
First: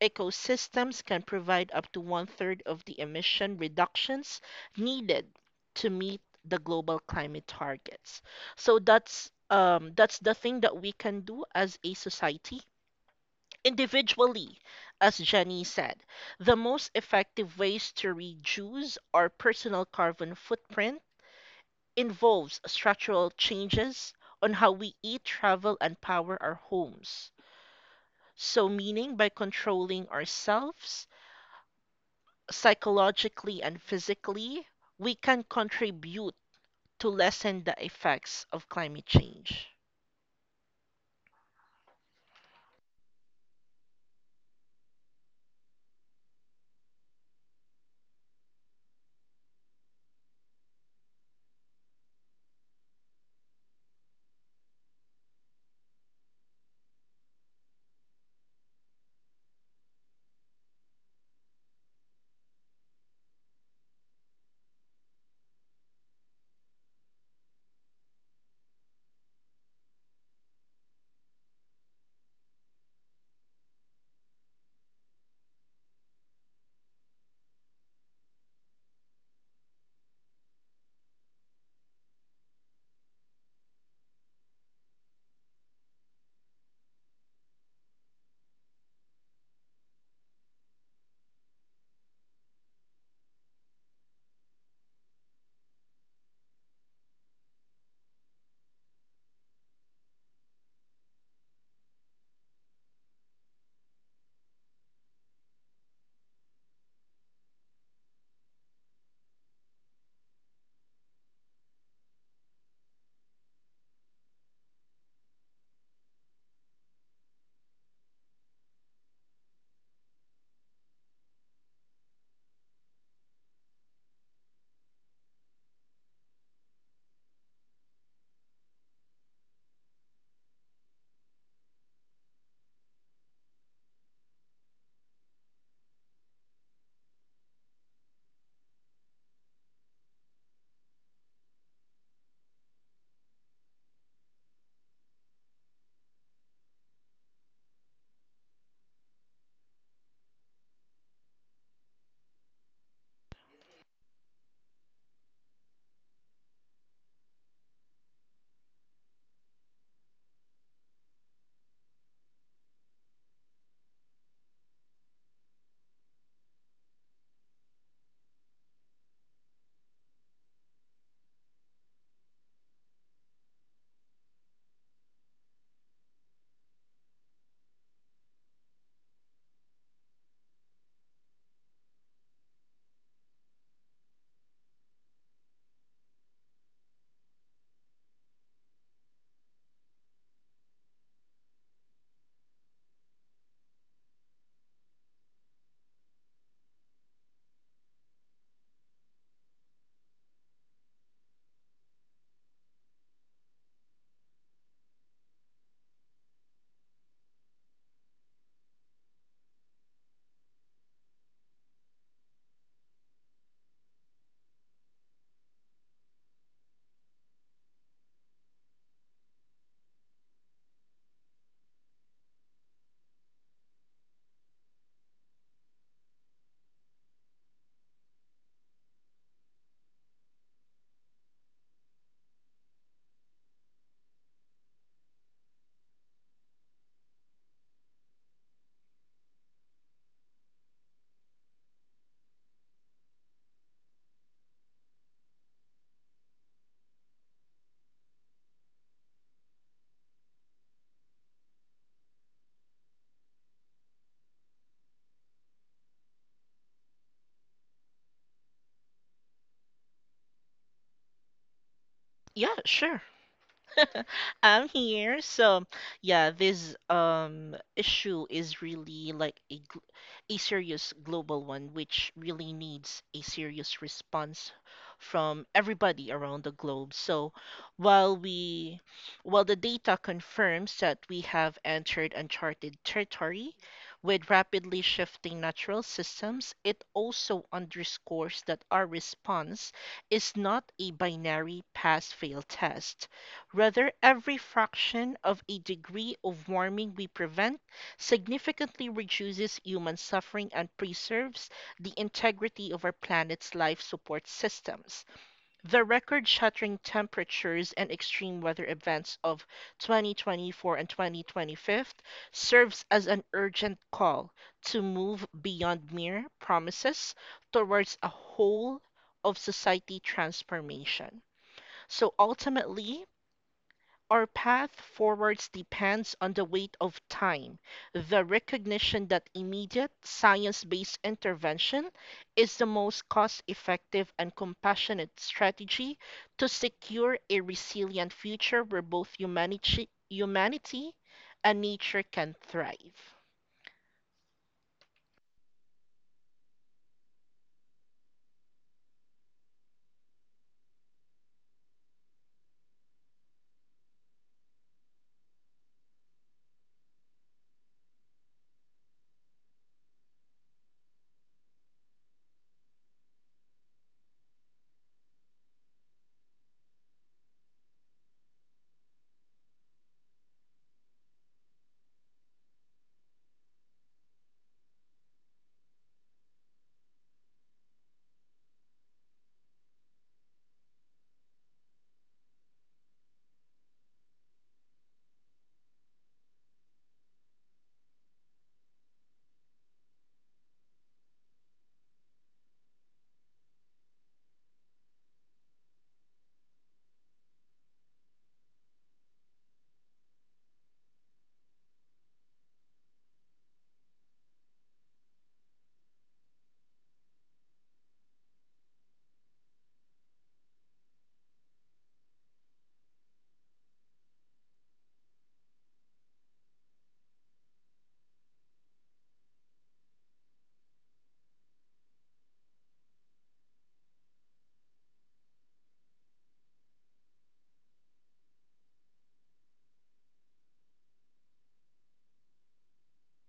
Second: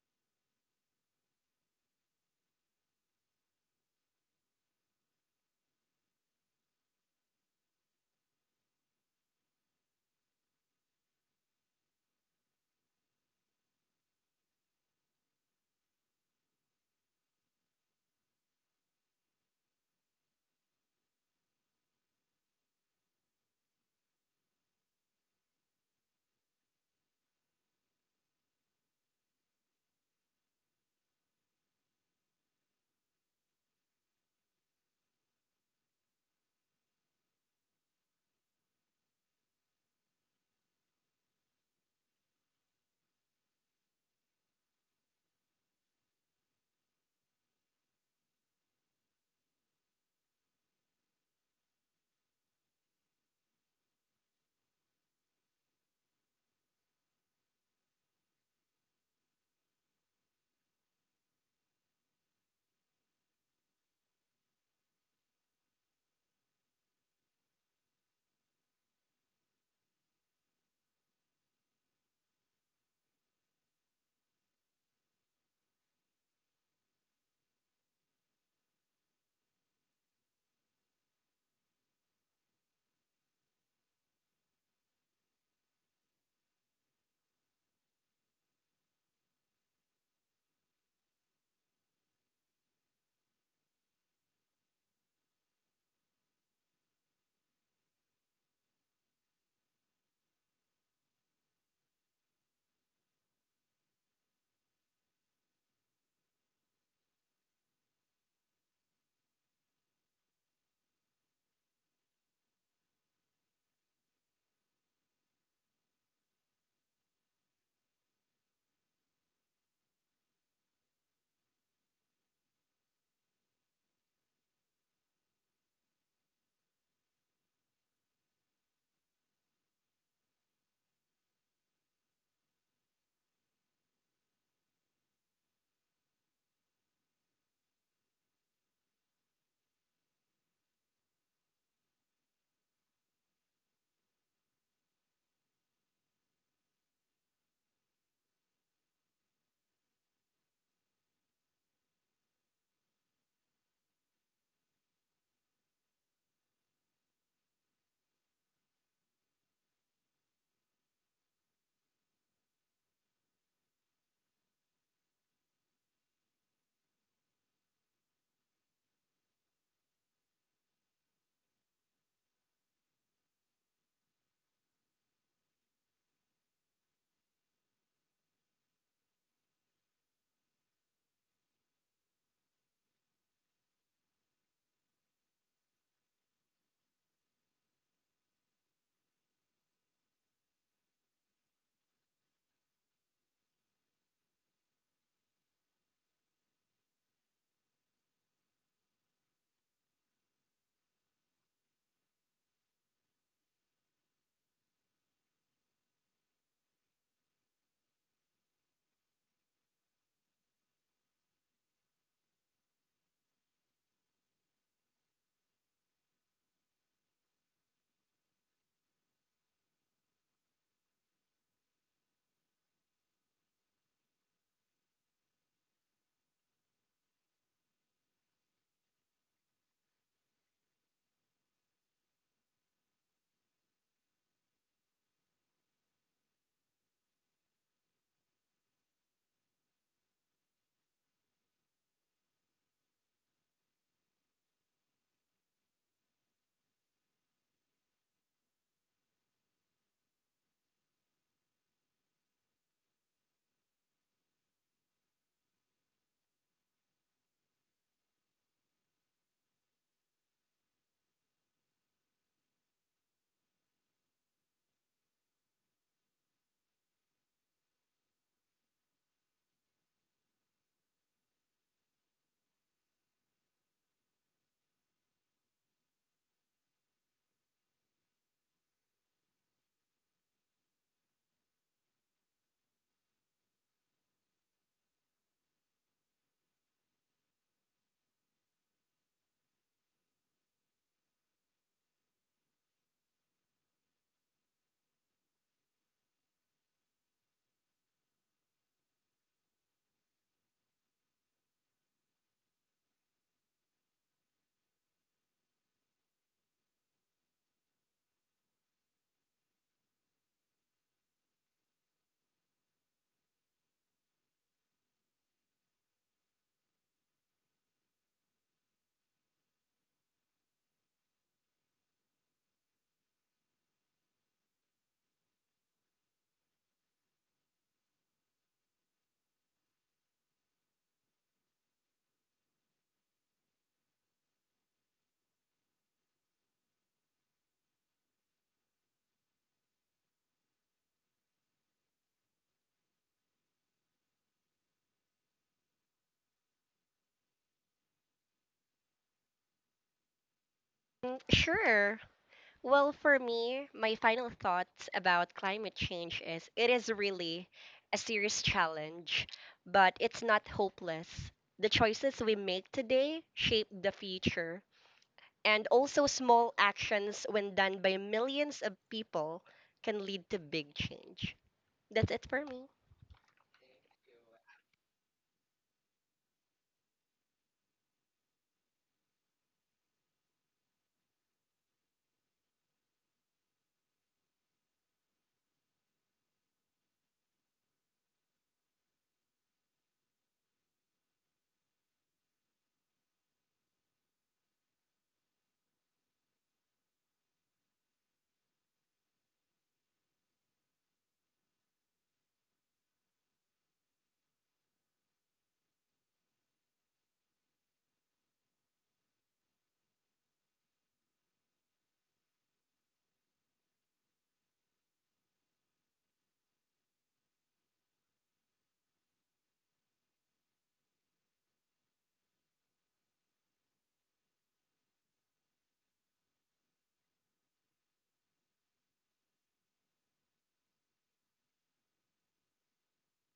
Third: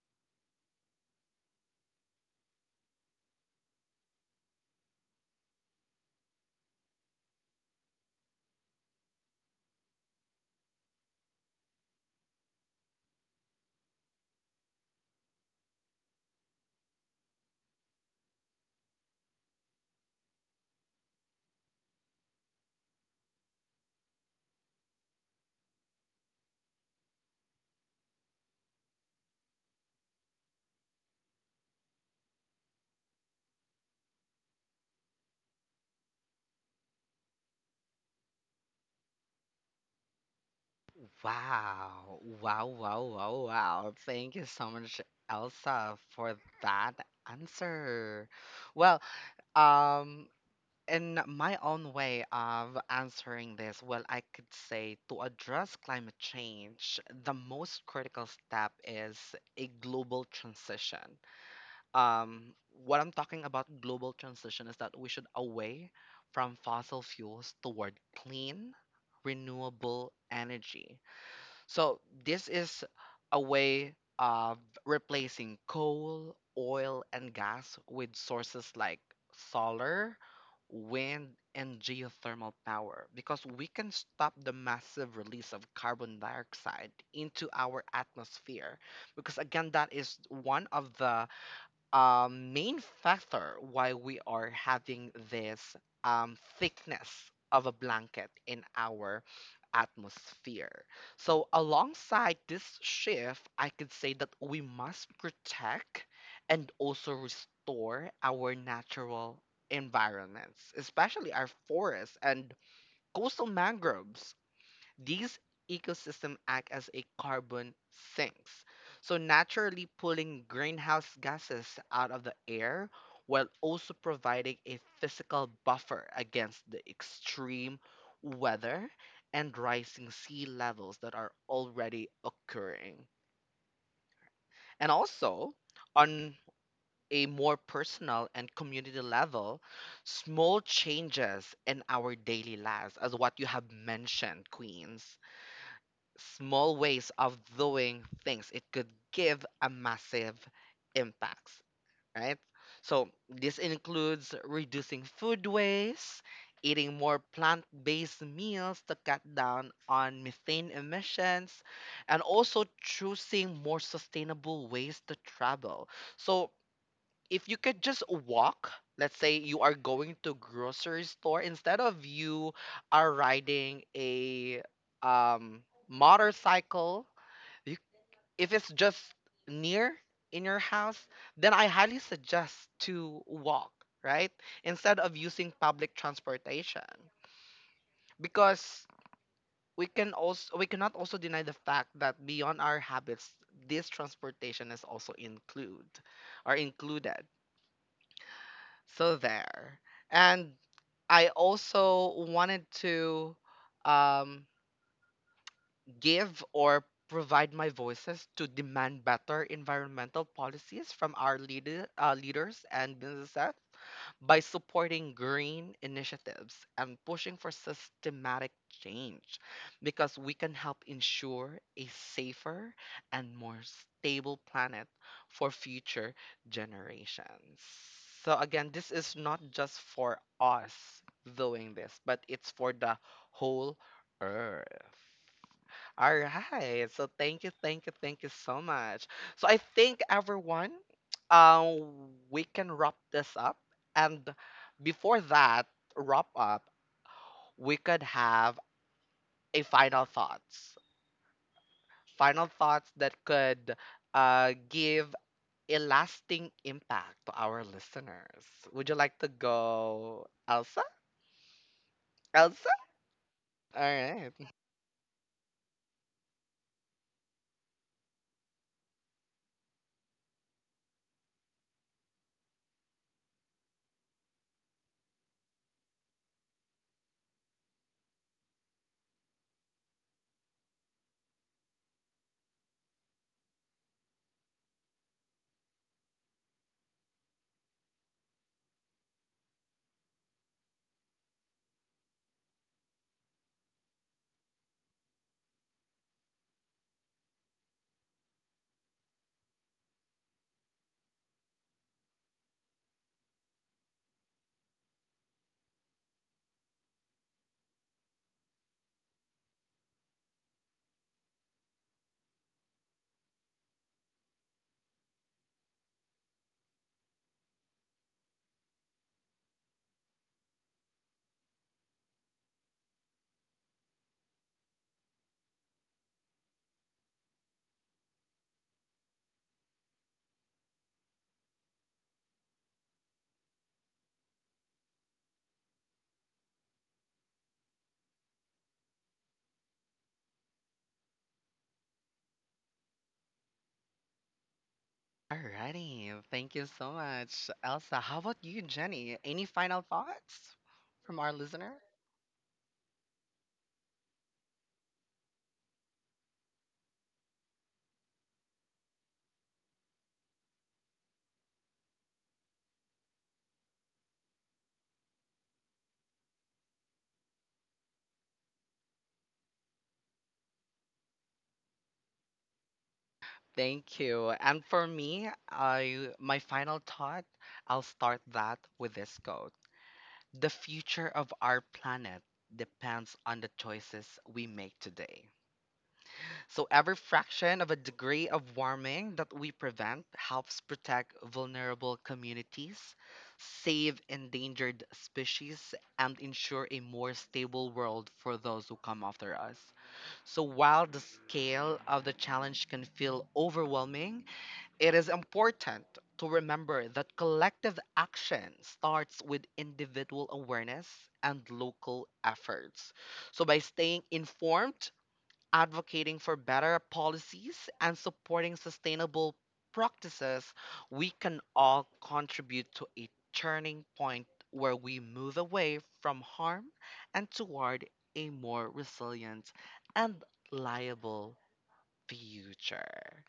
C: ecosystems can provide up to one third of the emission reductions needed to meet the global climate targets. So that's the thing that we can do as a society. Individually, as Jenny said, the most effective ways to reduce our personal carbon footprint involves structural changes on how we eat, travel, and power our homes. So, meaning by controlling ourselves psychologically and physically, we can contribute to lessen the effects of climate change.
A: Wow, wow, wow, wow, wow. Thank you so much, Elsa, for that answer. Well, um, in my own way of answering this, well, I could say to address climate change, the most critical step is a global transition. Um, what I'm talking about global transition is that we should away from fossil fuels toward clean, renewable energy. So this is a way of replacing coal, oil, and gas with sources like solar, wind, and geothermal power, because we can stop the massive release of carbon dioxide into our atmosphere. Because again, that is one of the main factor why we are having this thickness of a blanket in our atmosphere. So, alongside this shift, I could say that we must protect and also restore our natural environments, especially our forests and coastal mangroves. These ecosystems act as a carbon sinks, so naturally pulling greenhouse gases out of the air while also providing a physical buffer against the extreme weather and rising sea levels that are already occurring. And also, on a more personal and community level, small changes in our daily lives, as what you have mentioned, Queens, small ways of doing things, it could give a massive impact, right? So this includes reducing food waste, eating more plant-based meals to cut down on methane emissions, and also choosing more sustainable ways to travel. So if you could just walk, let's say you are going to grocery store instead of you are riding a um, motorcycle, you, if it's just near in your house, then I highly suggest to walk, right? Instead of using public transportation, because we can also, we cannot also deny the fact that beyond our habits, this transportation is also include, are included. So there. And I also wanted to um, give or provide my voices to demand better environmental policies from our leaders and businesses by supporting green initiatives and pushing for systematic change, because we can help ensure a safer and more stable planet for future generations. So, again, this is not just for us doing this, but it's for the whole earth. All right. So thank you, thank you, thank you so much. So I think everyone, we can wrap this up. And before that wrap up, we could have a final thoughts. Final thoughts that could, give a lasting impact to our listeners. Would you like to go, Elsa?
C: Yeah,
A: Elsa?
C: sure.
A: All right.
C: I'm here. So, yeah, this issue is really like a a serious global one, which really needs a serious response from everybody around the globe. So, while we while the data confirms that we have entered uncharted territory with rapidly shifting natural systems, it also underscores that our response is not a binary pass fail test. Rather, every fraction of a degree of warming we prevent significantly reduces human suffering and preserves the integrity of our planet's life support systems. The record shattering temperatures and extreme weather events of 2024 and 2025 serves as an urgent call to move beyond mere promises towards a whole of society transformation. So ultimately, our path forwards depends on the weight of time, the recognition that immediate science based intervention is the most cost effective and compassionate strategy to secure a resilient future where both humanity and nature can thrive.
A: Alrighty, thank you so much, Elsa. How about you, Jenny? Any final thoughts
B: Mm,
A: from our listener?
B: sure. Well, for me, my final thoughts about climate change is it is really a serious challenge, but it's not hopeless. The choices we make today shape the future. And also, small actions when done by millions of people can lead to big change. That's it for me.
A: Thank you. And for me, I my final thought, I'll start that with this quote. The future of our planet depends on the choices we make today. So every fraction of a degree of warming that we prevent helps protect vulnerable communities, save endangered species, and ensure a more stable world for those who come after us. So while the scale of the challenge can feel overwhelming, it is important to remember that collective action starts with individual awareness and local efforts. So by staying informed, advocating for better policies and supporting sustainable practices, we can all contribute to a turning point where we move away from harm and toward a more resilient and liable future.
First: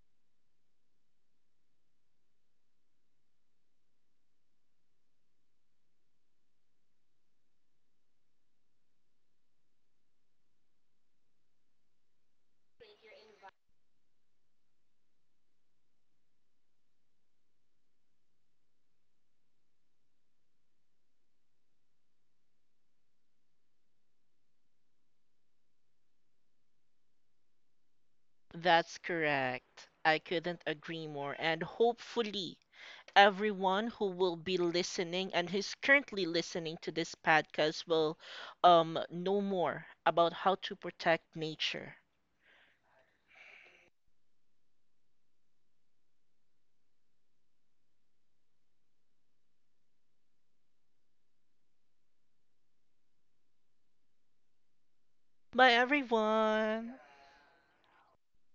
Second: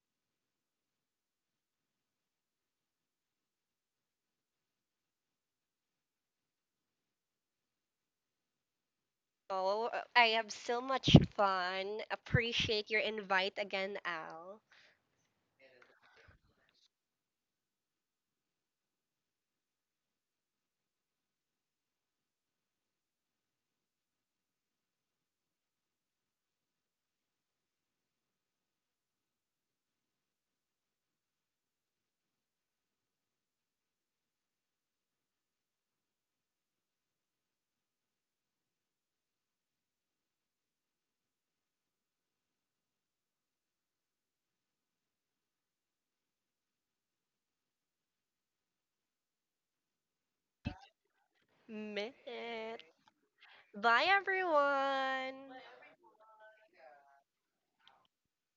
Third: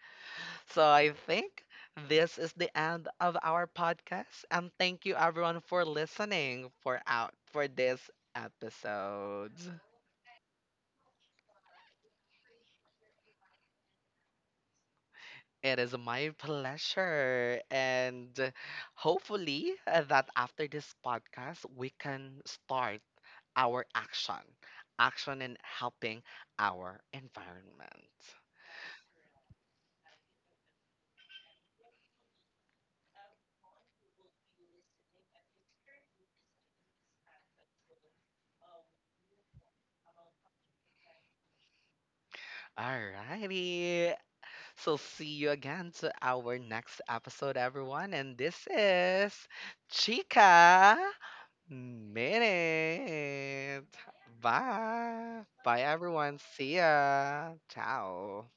A: So I think this is the end of our podcast, and thank you everyone for listening for out for this episode.
B: Oh, I have so much fun. Appreciate your invite again, Al.
A: It is my pleasure. And hopefully, that after this podcast, we can start our action, action in helping our environment.
C: That's correct. I couldn't agree more. And hopefully, everyone who will be listening and who's currently listening to this podcast will know more about how to protect nature.
A: Alrighty. So, see you again to our next episode, everyone. And this is Chica Minute.
B: Minute. Bye,
A: Bye.
B: everyone.
C: Bye,
A: Bye, everyone. See
C: everyone.
A: ya. Ciao.